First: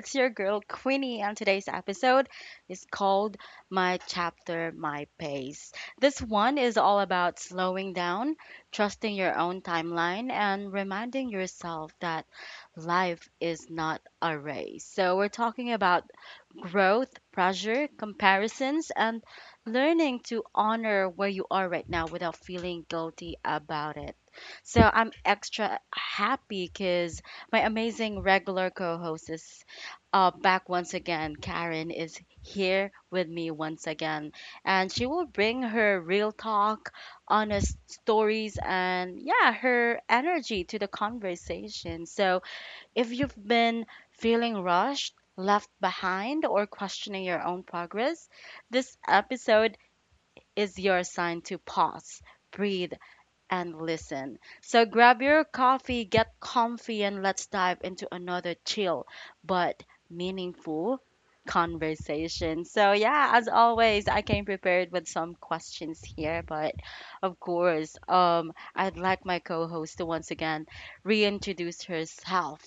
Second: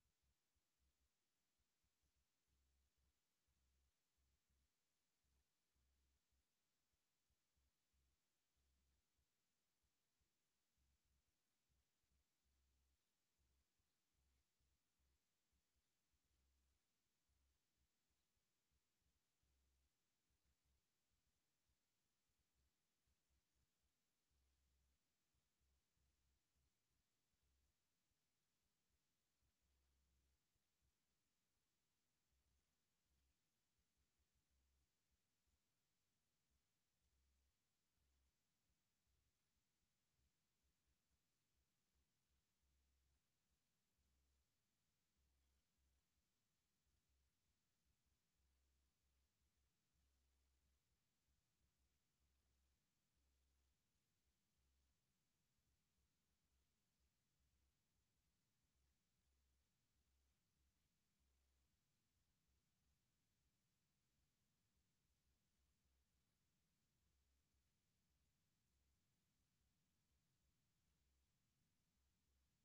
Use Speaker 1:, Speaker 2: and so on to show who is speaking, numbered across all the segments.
Speaker 1: It's your girl Queenie, and today's episode is called My Chapter, My Pace. This one is all about slowing down, trusting your own timeline, and reminding yourself that life is not a race. So we're talking about growth, pressure, comparisons, and learning to honor where you are right now without feeling guilty about it. So I'm extra happy because my amazing regular co host is back once again. Karen is here with me once again, and she will bring her real talk, honest stories, and yeah, her energy to the conversation. So if you've been feeling rushed, left behind, or questioning your own progress, this episode is your sign to pause, breathe, and listen. So grab your coffee, get comfy, and let's dive into another chill but meaningful conversation. So yeah, as always, I came prepared with some questions here, but of course, I'd like my co host to once again reintroduce herself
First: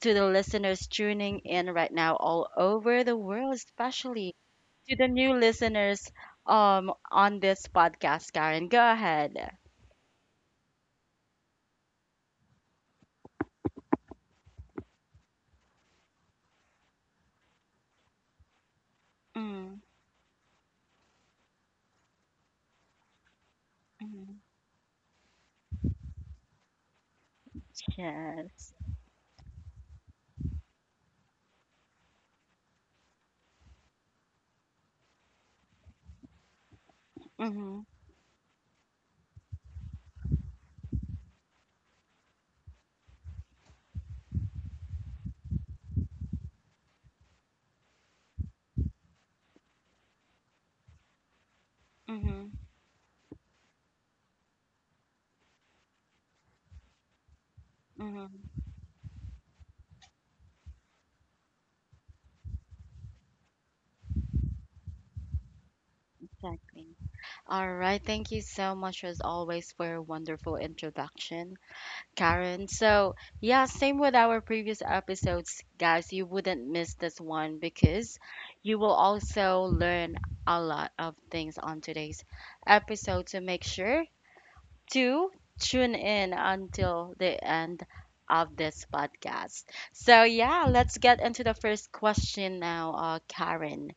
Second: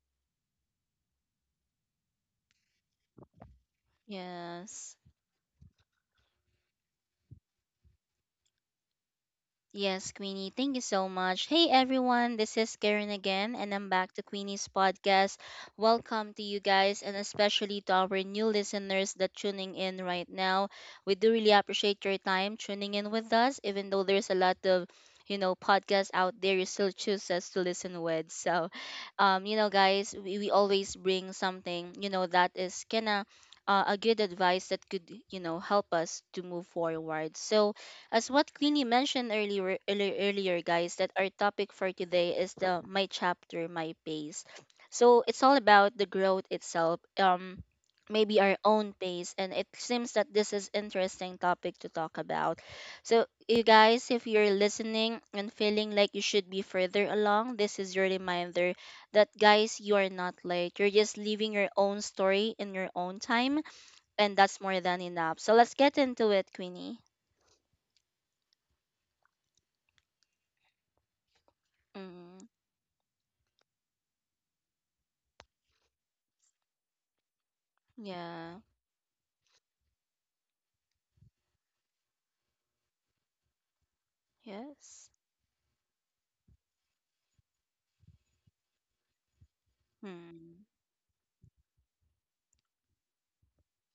Speaker 1: to the listeners tuning in right now all over the world, especially
Speaker 2: Yes.
Speaker 1: to the new listeners on this podcast, Karen. Go ahead.
Speaker 2: Yes, Queenie. Thank you so much. Hey, everyone. This is Karen again, and I'm back to Queenie's podcast. Welcome to you guys, and especially to our new listeners that tuning
Speaker 1: Mm,
Speaker 2: in right now. We do really appreciate your time tuning in with us, even though there's a
Speaker 1: mm,
Speaker 2: lot of podcasts out there you still choose us to listen with so
Speaker 1: yes.
Speaker 2: guys we always bring something that is kinda a good advice that could help us to move forward. So
Speaker 1: Mm-hmm,
Speaker 2: as what Queenie mentioned earlier, guys, that our topic for today is the my chapter, my pace. So it's all about the growth itself, maybe our own pace, and it seems that this is interesting topic to talk
Speaker 1: mm-hmm,
Speaker 2: about. So you guys, if you're listening and feeling like you should be further along, this is your
Speaker 1: mm-hmm.
Speaker 2: reminder that guys, you are not late. You're just living your own story in your own time, and that's more than enough. So let's get into it,
Speaker 1: Exactly.
Speaker 2: Queenie.
Speaker 1: All right. Thank you so much, as always, for your wonderful introduction,
Speaker 2: Mm.
Speaker 1: Karen. So yeah, same with our previous episodes, guys. You wouldn't miss this one because
Speaker 2: Yeah.
Speaker 1: you will also learn a lot of things on today's episode. So make sure
Speaker 2: Yes.
Speaker 1: to tune in until the end of this podcast. So yeah,
Speaker 2: Hmm.
Speaker 1: let's get into the first question now, Karen.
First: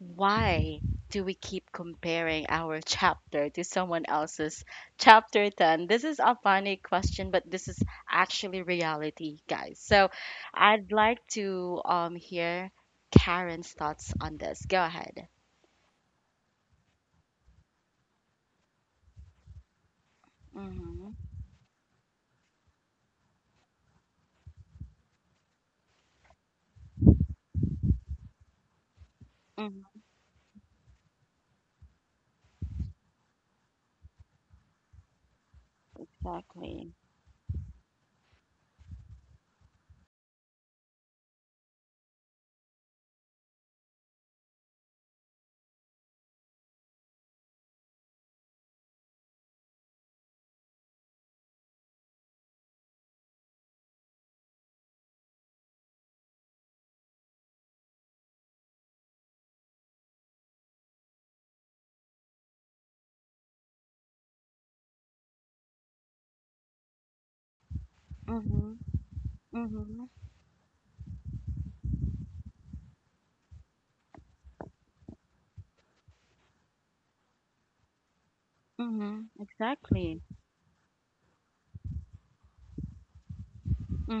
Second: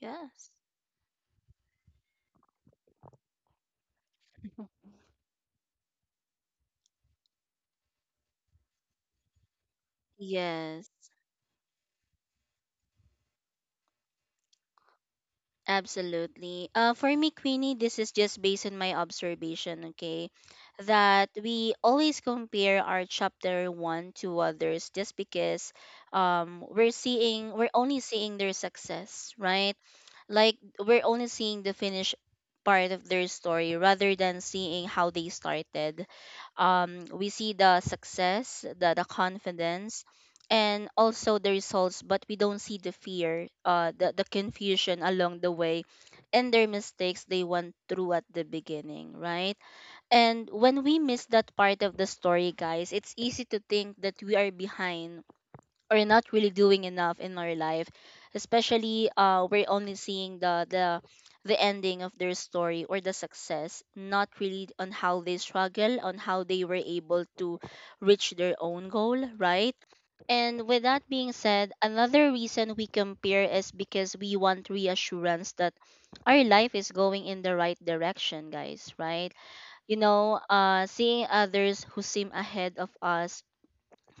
Speaker 2: Yes.
Speaker 1: do we keep comparing our chapter to someone else's chapter 10? This is a funny question, but this is actually reality, guys. So I'd
Speaker 2: Yes.
Speaker 1: like to hear Karen's thoughts on this. Go ahead.
Speaker 2: Absolutely. For me, Queenie, this is just based on my observation, okay?
Speaker 1: Mm-hmm.
Speaker 2: That we always compare our chapter one to others just because we're only seeing their success, right? Like we're only seeing the finished part of their story rather than seeing how they started.
Speaker 1: Exactly.
Speaker 2: We see the success, the confidence, and also the results, but we don't see the fear, the confusion along the way, and their mistakes they went through at the beginning, right? And when we miss that part of the story, guys, it's easy to think that we are behind or not really doing enough in our life, especially we're only seeing the ending of their story or the success, not really on how they struggle, on how they were able to reach their
Speaker 1: Mm-hmm.
Speaker 2: own goal, right?
Speaker 1: Mm-hmm.
Speaker 2: And with that being said, another reason we compare is because we want reassurance that our life is going in the right direction, guys,
Speaker 1: Mhm.
Speaker 2: right?
Speaker 1: Exactly.
Speaker 2: Seeing others who seem ahead of us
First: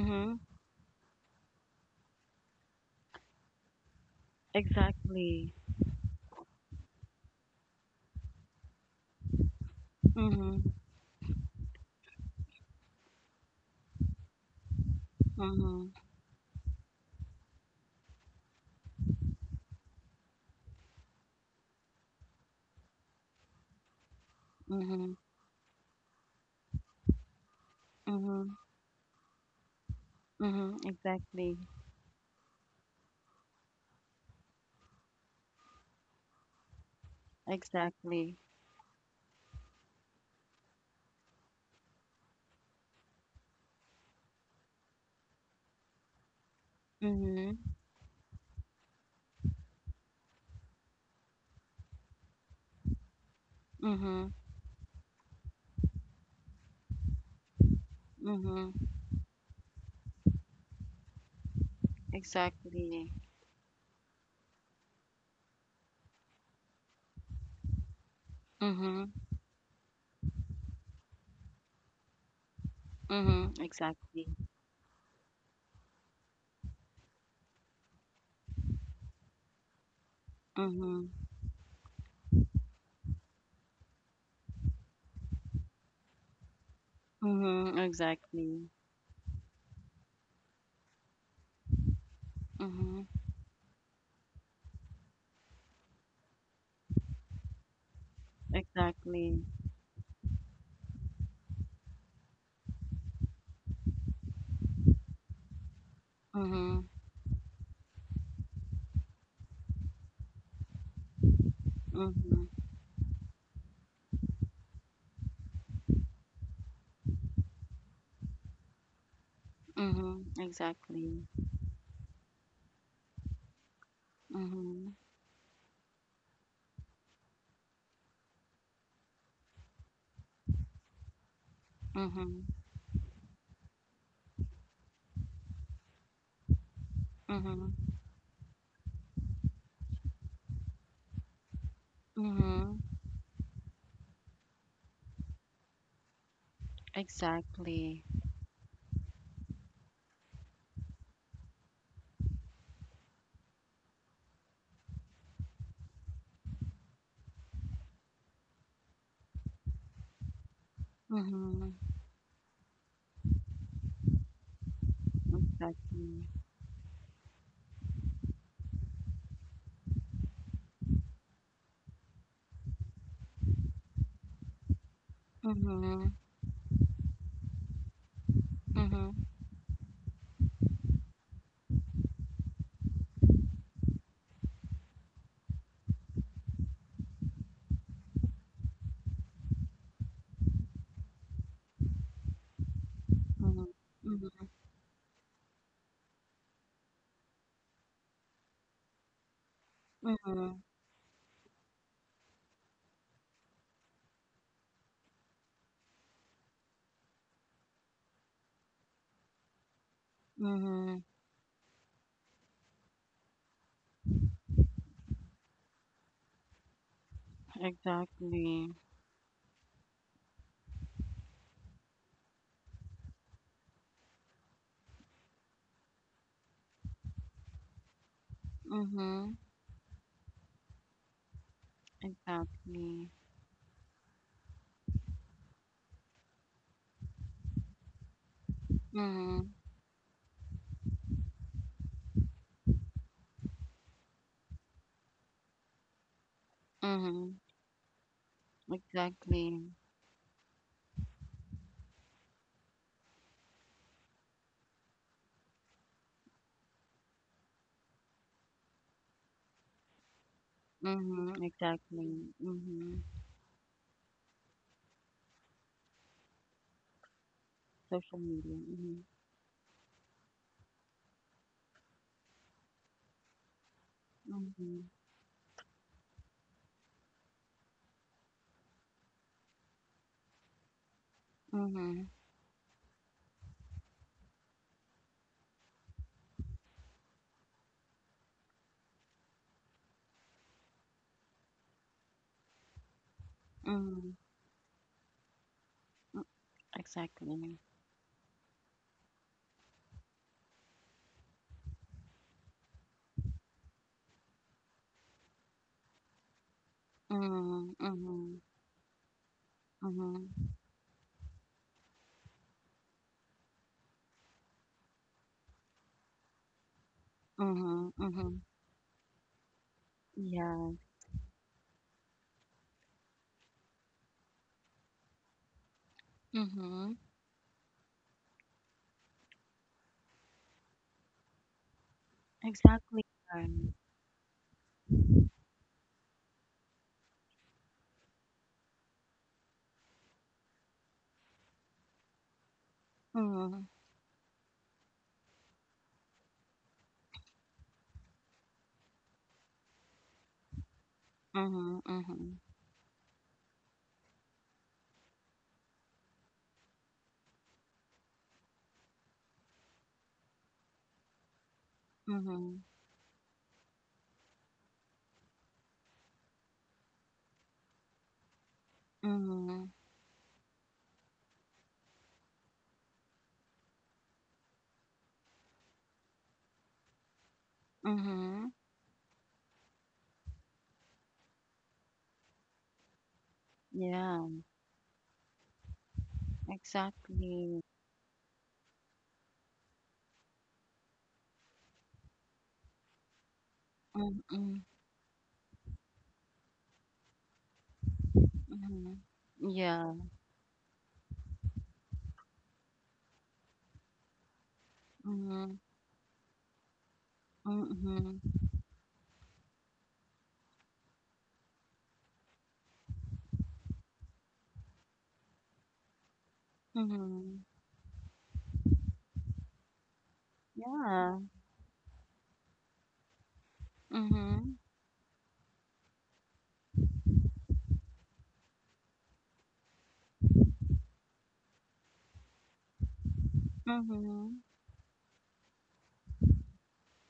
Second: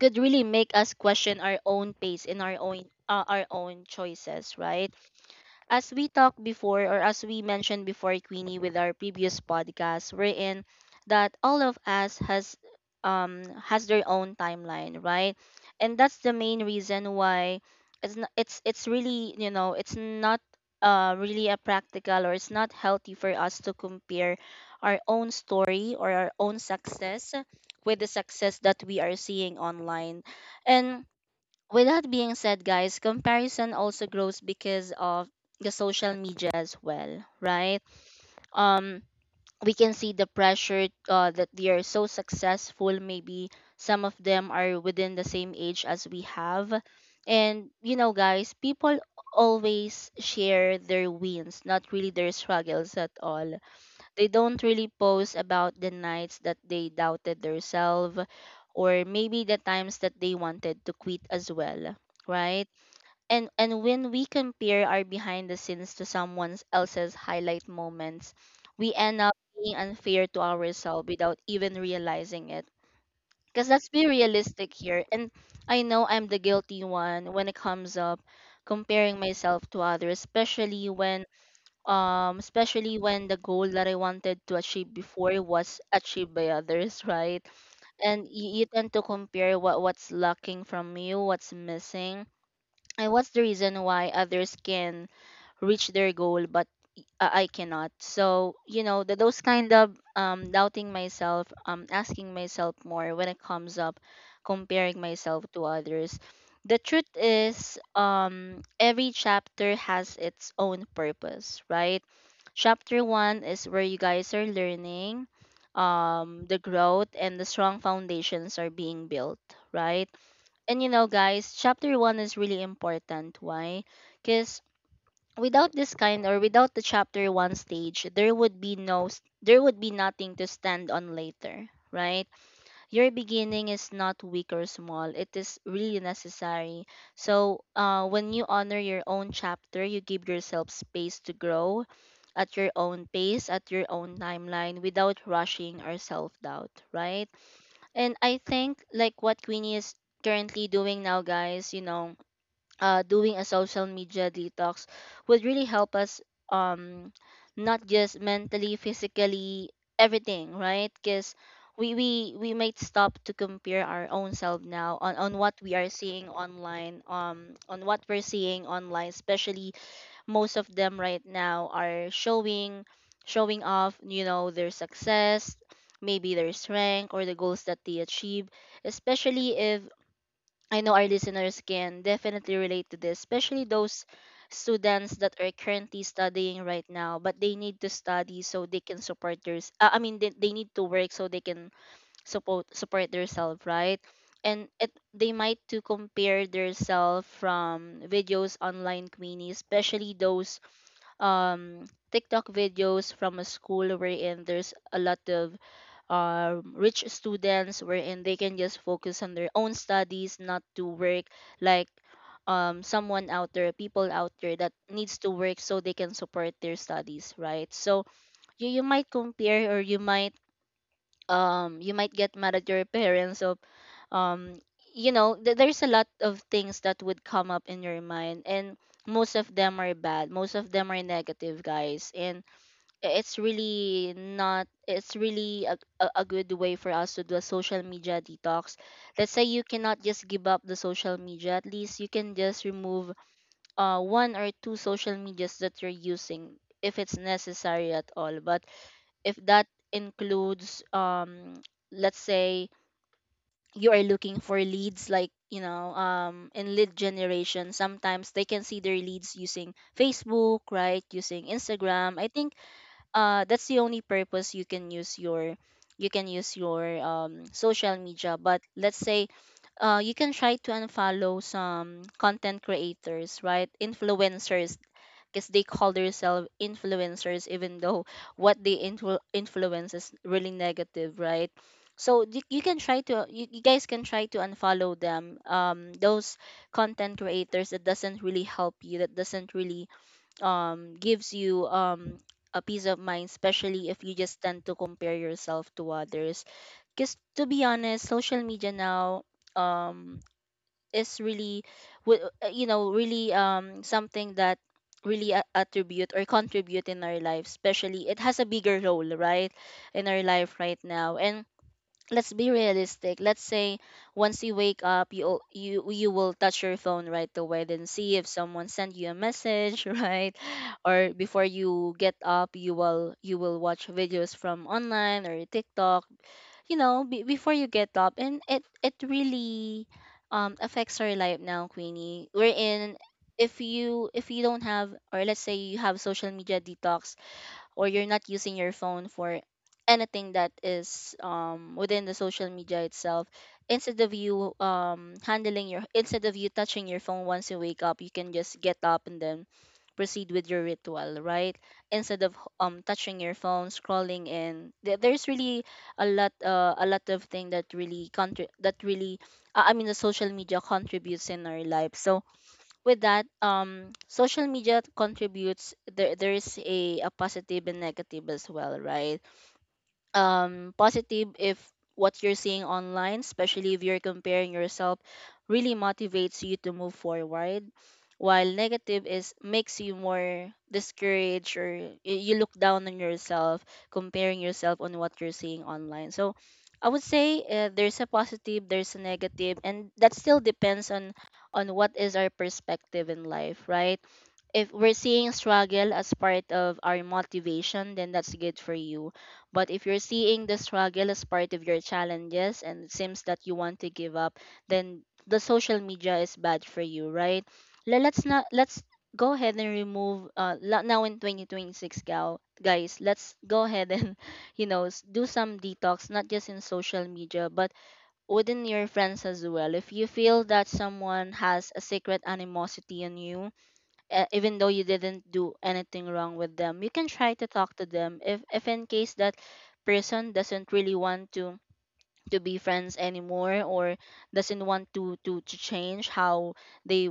Speaker 2: could really make us question our own pace and our own choices, right?
Speaker 1: Exactly.
Speaker 2: As we talked before, or as we mentioned before, Queenie, with our previous podcast, we're in
Speaker 1: Mhm.
Speaker 2: that all of us has their own timeline, right?
Speaker 1: Mhm.
Speaker 2: And that's the main reason why it's really it's not really a practical, or it's not healthy for us to compare our
Speaker 1: Mhm.
Speaker 2: own story or our own success with the
Speaker 1: Mhm.
Speaker 2: success that we are seeing online.
Speaker 1: Mhm.
Speaker 2: And
Speaker 1: Exactly.
Speaker 2: with that being said, guys, comparison also grows because of the social media as well, right?
Speaker 1: Exactly.
Speaker 2: um we can see the pressure, that they are so successful, maybe some of them are within the same age as we have. And
Speaker 1: Mhm.
Speaker 2: you know guys, people always share their wins, not really their struggles at all. They
Speaker 1: Mhm.
Speaker 2: don't really post about the nights that they doubted themselves,
Speaker 1: Mhm.
Speaker 2: or maybe the times that they wanted to quit as well, right?
Speaker 1: Exactly.
Speaker 2: And when we compare our behind the scenes to someone else's highlight moments, we
Speaker 1: Mhm.
Speaker 2: end up being unfair to ourselves without even realizing it.
Speaker 1: Mhm.
Speaker 2: Because let's be
Speaker 1: Exactly.
Speaker 2: realistic here. And I know I'm the guilty one when it comes up comparing myself to others, especially
Speaker 1: Mhm.
Speaker 2: when the goal that I wanted to achieve before was achieved by others, right?
Speaker 1: Mhm.
Speaker 2: And you
Speaker 1: Exactly.
Speaker 2: tend to compare what's lacking from you, what's missing,
Speaker 1: Mhm.
Speaker 2: and what's the reason why others can reach their goal, but I cannot. So you know those
Speaker 1: Exactly.
Speaker 2: kind of doubting myself, asking myself more when it comes up, comparing myself to others. The
Speaker 1: Mhm.
Speaker 2: truth is, every chapter has its own purpose, right?
Speaker 1: Mhm.
Speaker 2: Chapter one is where you guys are learning, the growth and the strong foundations are being built, right?
Speaker 1: Mhm.
Speaker 2: And you know,
Speaker 1: Exactly.
Speaker 2: guys, chapter one is really important. Why? Because
Speaker 1: Mhm.
Speaker 2: without this kind, or without the chapter 1 stage, there would be no there would be nothing to stand on later, right?
Speaker 1: Mhm.
Speaker 2: Your beginning is not weak or small, it is really necessary. So
Speaker 1: Mhm.
Speaker 2: when you honor your own chapter, you give yourself space to grow at your
Speaker 1: Mhm.
Speaker 2: own pace, at your own timeline, without rushing or self-doubt, right?
Speaker 1: Exactly.
Speaker 2: And I think, like what Queenie is currently doing now guys, you know, doing a social media detox would really help us, um not just mentally, physically, everything, right? Because
Speaker 1: Mhm.
Speaker 2: we might stop to compare our own self now on, what we are
Speaker 1: Exactly.
Speaker 2: seeing online, on what we're seeing online, especially most of them right now are showing, showing off, you know, their success,
Speaker 1: Mhm.
Speaker 2: maybe their strength or the goals that they achieve,
Speaker 1: Mhm,
Speaker 2: especially if I know our listeners can definitely relate to this, especially those students that are currently studying right now, but they need to study so they can support their. They need to work so they can support themselves,
Speaker 1: mhm,
Speaker 2: right?
Speaker 1: mhm,
Speaker 2: And it they might to compare themselves from videos online, Queenie, especially those
Speaker 1: mhm,
Speaker 2: um TikTok videos from a school wherein there's a lot of rich students wherein they can just focus on their own studies, not to
Speaker 1: mhm,
Speaker 2: work like people out there that needs to work so they can support their studies, right? So you,
Speaker 1: exactly.
Speaker 2: you might compare, or you might get mad at your parents of um you know there's a lot of things that would come up in your mind, and most
Speaker 1: Mhm,
Speaker 2: of them are bad, most of them are negative guys. And
Speaker 1: exactly.
Speaker 2: it's really not, it's really a good way for us to do a social media detox. Let's say
Speaker 1: Mhm,
Speaker 2: you cannot just give up the social media, at least you can just remove one or two social medias that you're using if it's
Speaker 1: mhm,
Speaker 2: necessary at all. But if that
Speaker 1: exactly.
Speaker 2: includes let's say you are looking for leads, like you know, in lead generation, sometimes they can see their leads using Facebook, right,
Speaker 1: Mhm,
Speaker 2: using
Speaker 1: exactly.
Speaker 2: Instagram, I think
Speaker 1: Mhm,
Speaker 2: that's the only purpose. You can use your social
Speaker 1: social
Speaker 2: media.
Speaker 1: media.
Speaker 2: But let's
Speaker 1: Mhm,
Speaker 2: say you can try to unfollow some content creators, right, influencers,
Speaker 1: mhm,
Speaker 2: because they call themselves influencers even though what they influence is really negative, right?
Speaker 1: mhm,
Speaker 2: So you can try to you guys can try to unfollow them, those content creators that doesn't really help you, that doesn't really gives you a peace of mind, especially if you
Speaker 1: mhm,
Speaker 2: just tend to compare yourself to
Speaker 1: mm,
Speaker 2: others. Because to
Speaker 1: exactly.
Speaker 2: be honest, social media now um is really you know, really something that really attribute or contribute in our life,
Speaker 1: Mhm,
Speaker 2: especially it has
Speaker 1: mhm,
Speaker 2: a bigger role, right, in our
Speaker 1: mhm,
Speaker 2: life right now. And let's be realistic. Let's say once you wake up, you will touch your phone right away, then
Speaker 1: mhm,
Speaker 2: see if
Speaker 1: mhm.
Speaker 2: someone sent you a message, right?
Speaker 1: Yeah.
Speaker 2: Or before you get up, you will watch videos from online or TikTok, you
Speaker 1: Mhm,
Speaker 2: know, before you get up, and it really affects our life now, Queenie. We're in
Speaker 1: exactly. Right.
Speaker 2: if you don't have, or let's say you have social media detox, or you're not using your phone for anything that is within the social media itself,
Speaker 1: Mhm,
Speaker 2: instead of you handling your instead of you touching your phone once you wake up, you can just get up and then proceed with your ritual, right,
Speaker 1: mhm, mhm,
Speaker 2: instead of touching your phone scrolling. And there's really a lot, a lot of thing that really that really the social media contributes in our life. So
Speaker 1: mhm,
Speaker 2: with that, social media contributes, there is a positive and negative as well, right?
Speaker 1: mhm,
Speaker 2: Positive if what you're seeing online, especially if you're comparing yourself, really motivates you to move forward.
Speaker 1: mhm.
Speaker 2: While negative is makes you more discouraged, or you look down on yourself,
Speaker 1: Yeah.
Speaker 2: comparing yourself on what you're seeing online. So I would say
Speaker 1: Exactly.
Speaker 2: there's a positive, there's a negative, and that still depends on what is our perspective in life, right?
Speaker 1: Mm-mm.
Speaker 2: If we're seeing struggle as part of our motivation, then that's good for
Speaker 1: Mhm.
Speaker 2: you. But if
Speaker 1: Yeah.
Speaker 2: you're seeing the struggle as part of your challenges and it seems that you want to give up, then the
Speaker 1: Mhm.
Speaker 2: social media is bad for you, right? Le-
Speaker 1: Mhm.
Speaker 2: Let's not let's go ahead and remove now in 2026, gal guys, let's go ahead and do some detox, not just in social
Speaker 1: Mhm.
Speaker 2: media but within your friends as well. If you feel that
Speaker 1: Yeah.
Speaker 2: someone has a secret animosity on you, even
Speaker 1: Mhm.
Speaker 2: though you didn't do anything wrong with them, you can try to talk to them. If in case that person doesn't really want to be friends anymore, or
Speaker 1: Mhm.
Speaker 2: doesn't want to change how they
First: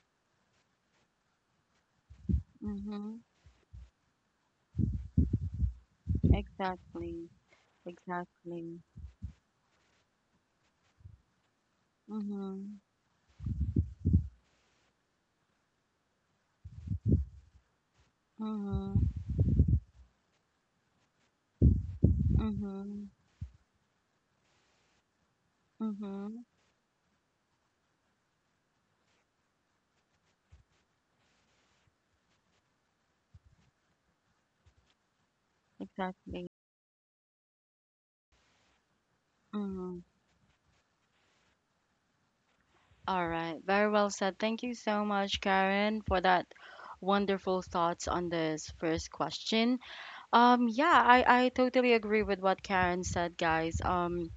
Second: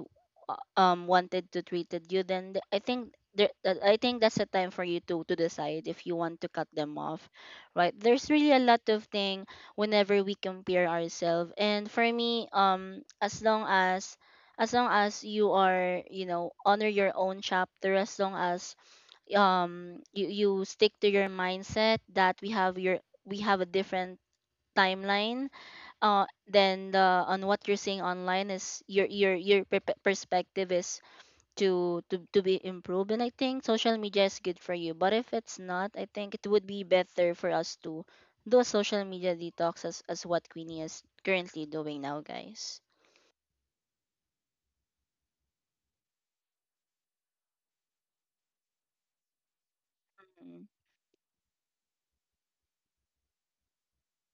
Speaker 2: wanted to treated you, then
Speaker 1: Mhm.
Speaker 2: I think that's the time for you to decide if you want to cut them
Speaker 1: Exactly.
Speaker 2: off, right? There's really a
Speaker 1: Exactly.
Speaker 2: lot of thing whenever we compare ourselves. And for me,
Speaker 1: Mhm.
Speaker 2: as long as you are, honor your own chapter. As long as
Speaker 1: Mhm.
Speaker 2: you stick to your mindset that
Speaker 1: Mhm.
Speaker 2: we have a different timeline,
Speaker 1: Mhm.
Speaker 2: then the on what you're seeing online, is your perspective is to be improved, and I think social media is good for you. But if it's not, I think it
Speaker 1: Exactly.
Speaker 2: would be better for us to do a social media detox,
Speaker 1: Mhm.
Speaker 2: as what Queenie is currently doing now, guys.
Speaker 1: All right. Very well said. Thank you so much, Karen, for that wonderful thoughts on this first question.
Speaker 2: Mm.
Speaker 1: Yeah, I totally agree with what Karen said, guys. Um,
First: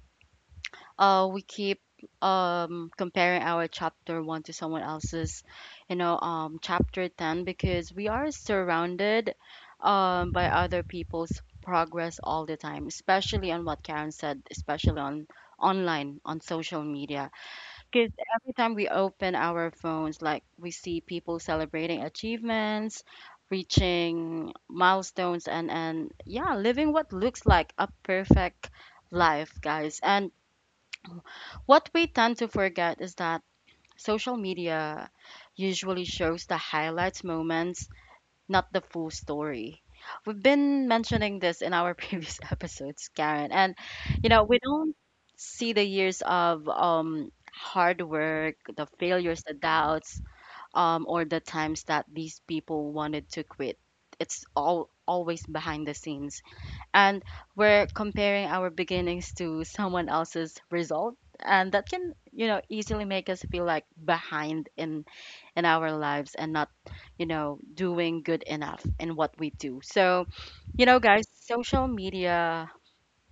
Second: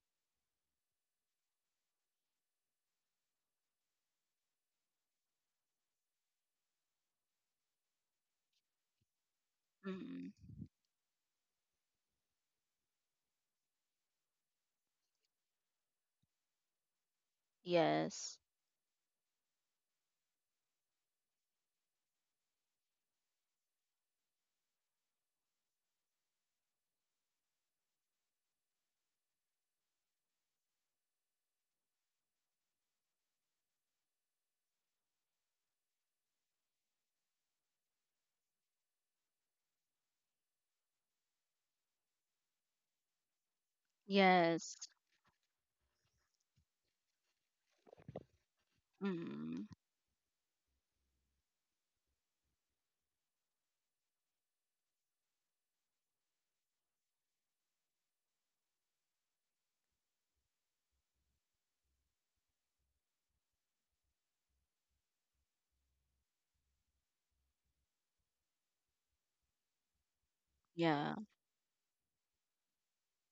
Speaker 1: uh We keep comparing our chapter 1 to someone else's chapter 10, because we are surrounded
Speaker 2: Mm.
Speaker 1: by other people's progress all the time, especially on what Karen said, especially on online, on social media, because
Speaker 2: Yes.
Speaker 1: every time we open our phones, like, we see people celebrating achievements, reaching milestones, and yeah, living what looks like a perfect life, guys. And what we tend to forget is that social media usually shows the highlights moments, not the full story. We've been mentioning this in our previous episodes, Karen, and you know, we
Speaker 2: Yes.
Speaker 1: don't see the years of hard work, the failures, the
Speaker 2: Mm.
Speaker 1: doubts, or the times that these people wanted to quit. It's all always behind the scenes, and we're comparing our beginnings to someone else's result, and that can, you know, easily make us feel like behind in our lives and not, you know, doing good enough in what we do. So you know
Speaker 2: Yeah.
Speaker 1: guys, social media,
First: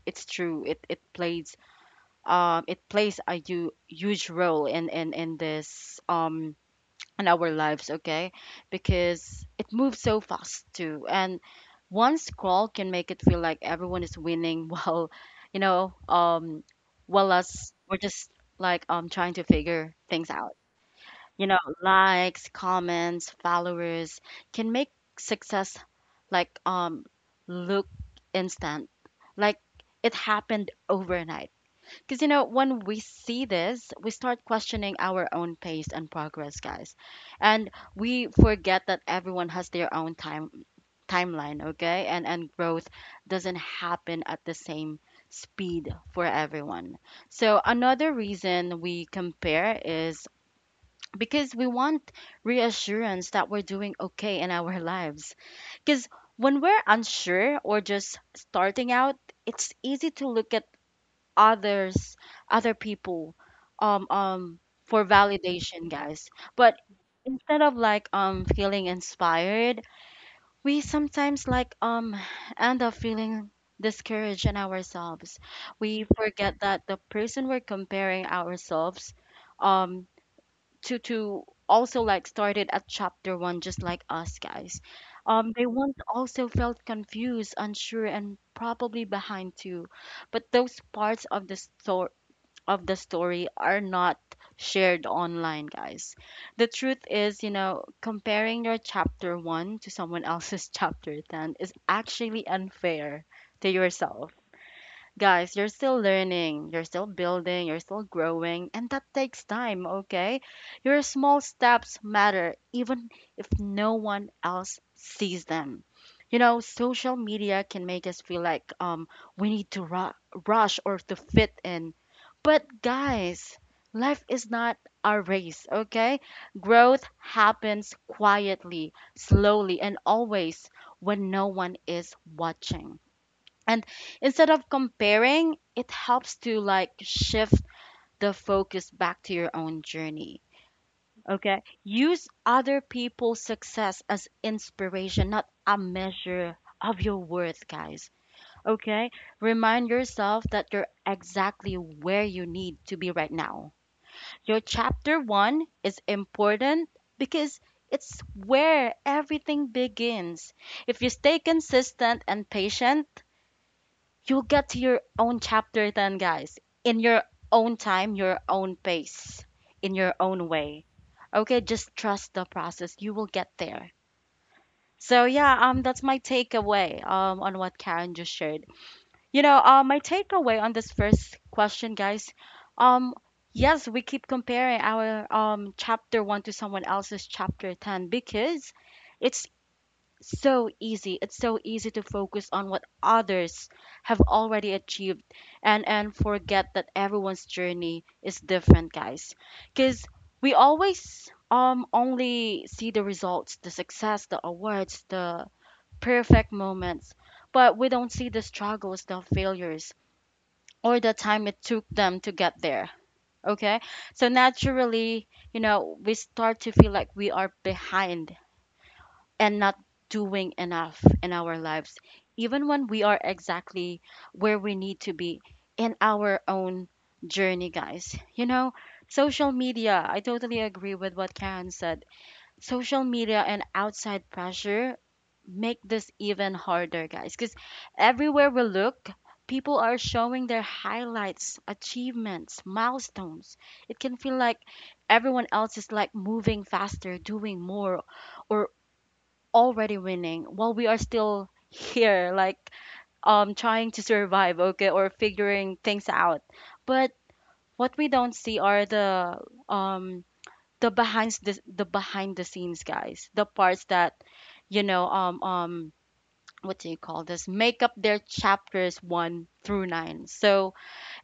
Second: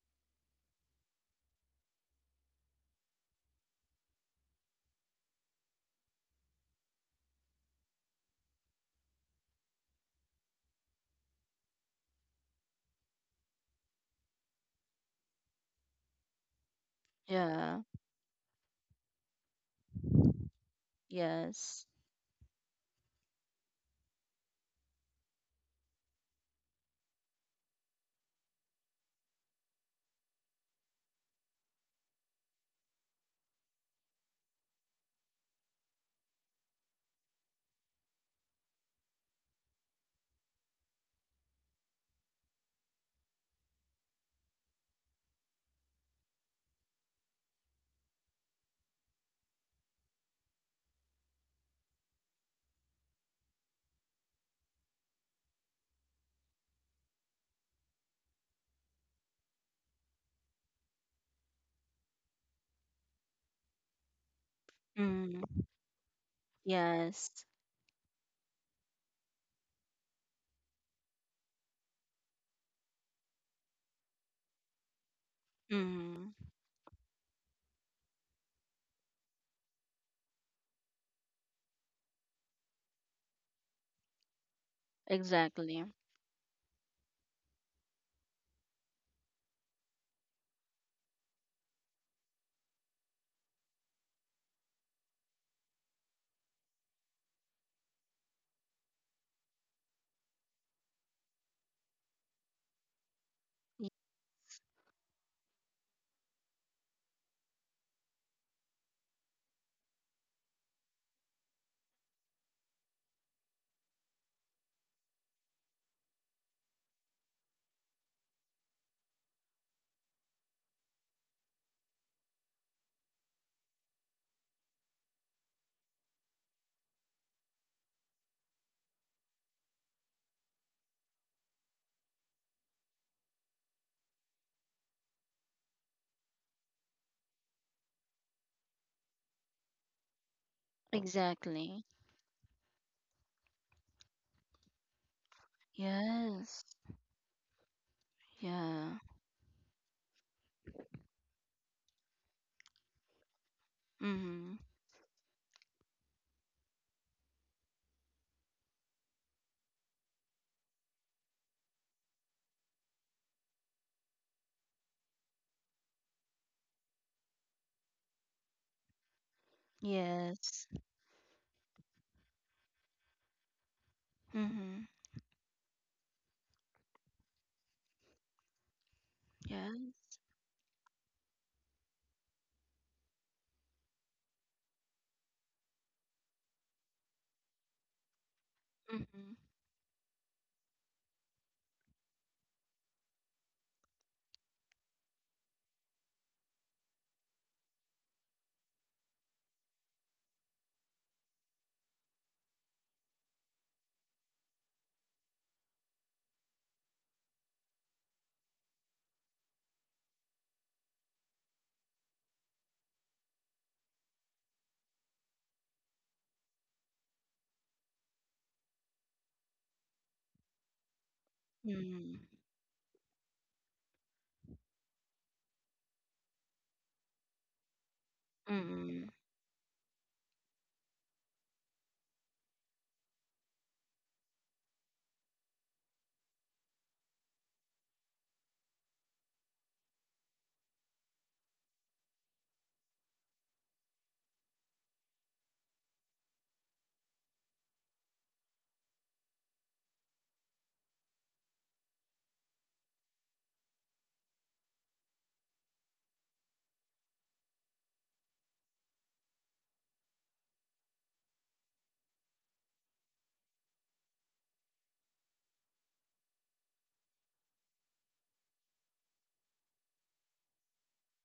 Speaker 1: it's true, it it plays a huge role in in this in our lives, okay? Because it moves so fast too. And one scroll can make it feel like everyone is winning while, you know, um, while us,
Speaker 2: Yeah.
Speaker 1: we're just like trying to figure things out. You know,
Speaker 2: Yes.
Speaker 1: likes, comments, followers can make success like look instant, like it happened overnight. Because, you know, when we see this, we start questioning our own pace and progress, guys. And we forget that everyone has their own timeline, okay? And growth doesn't happen at the same speed for everyone. So another reason we compare is because we want reassurance that we're doing okay in our lives. Because when we're unsure or just starting out, it's easy to look at others other people um um for
Speaker 2: Mm.
Speaker 1: validation, guys. But
Speaker 2: Yes.
Speaker 1: instead of like feeling inspired, we sometimes like end up feeling discouraged in ourselves. We
Speaker 2: Mm.
Speaker 1: forget that the person we're comparing ourselves um to also like started at chapter one, just like us, guys. They
Speaker 2: Exactly.
Speaker 1: once also felt confused, unsure, and probably behind too, but those parts of the story are not shared online, guys. The truth is, you know, comparing your chapter 1 to someone else's chapter 10 is actually unfair to
Speaker 2: Y-
Speaker 1: yourself. Guys, you're still learning, you're still building, you're still growing, and that takes time, okay? Your small steps matter even if no one else sees them. You know, social media can make us feel like we need to rush or to fit in. But guys, life is not a race, okay? Growth happens quietly, slowly, and always when no one is watching. And instead of comparing, it helps to like shift the focus back to your own journey, okay?
Speaker 2: exactly.
Speaker 1: Use other people's success as inspiration, not a measure
Speaker 2: Yes.
Speaker 1: of your worth, guys,
Speaker 2: Yeah.
Speaker 1: okay? Remind yourself that you're exactly where you need to be right now.
Speaker 2: Mhm.
Speaker 1: Your chapter 1 is important because it's where everything begins. If you stay consistent and patient, you get to your own chapter then, guys, in your own time, your own pace, in your own
Speaker 2: Yes.
Speaker 1: way, okay? Just trust the process, you will get there.
Speaker 2: Mhm.
Speaker 1: So yeah, that's my takeaway on what Karen just shared. You know,
Speaker 2: Yeah.
Speaker 1: my takeaway on this first question, guys. um yes, we keep comparing our chapter 1 to someone else's chapter 10 because
Speaker 2: Mhm.
Speaker 1: it's so easy. It's so easy to focus on what others have already achieved and forget that everyone's journey is different, guys. Cuz we always only see the results, the success, the awards, the perfect moments, but we don't see the struggles, the failures, or the time it took them to get there. Okay? So naturally, you know, we start to feel like we are behind and not doing enough in our lives,
Speaker 2: Mhm.
Speaker 1: even when we are exactly where we need to be in our own journey, guys. You know,
Speaker 2: Mhm.
Speaker 1: social media, I totally agree with what Karen said. Social media and outside pressure make this even harder, guys, because everywhere we look, people are showing their highlights, achievements, milestones. It can feel like everyone else is like moving faster, doing more, or already winning, while we are still here like trying to survive, okay, or figuring things out. But what we don't see are um the behind the behind the scenes, guys, the parts that, you know, what do you call this, make up their chapters 1 through 9. So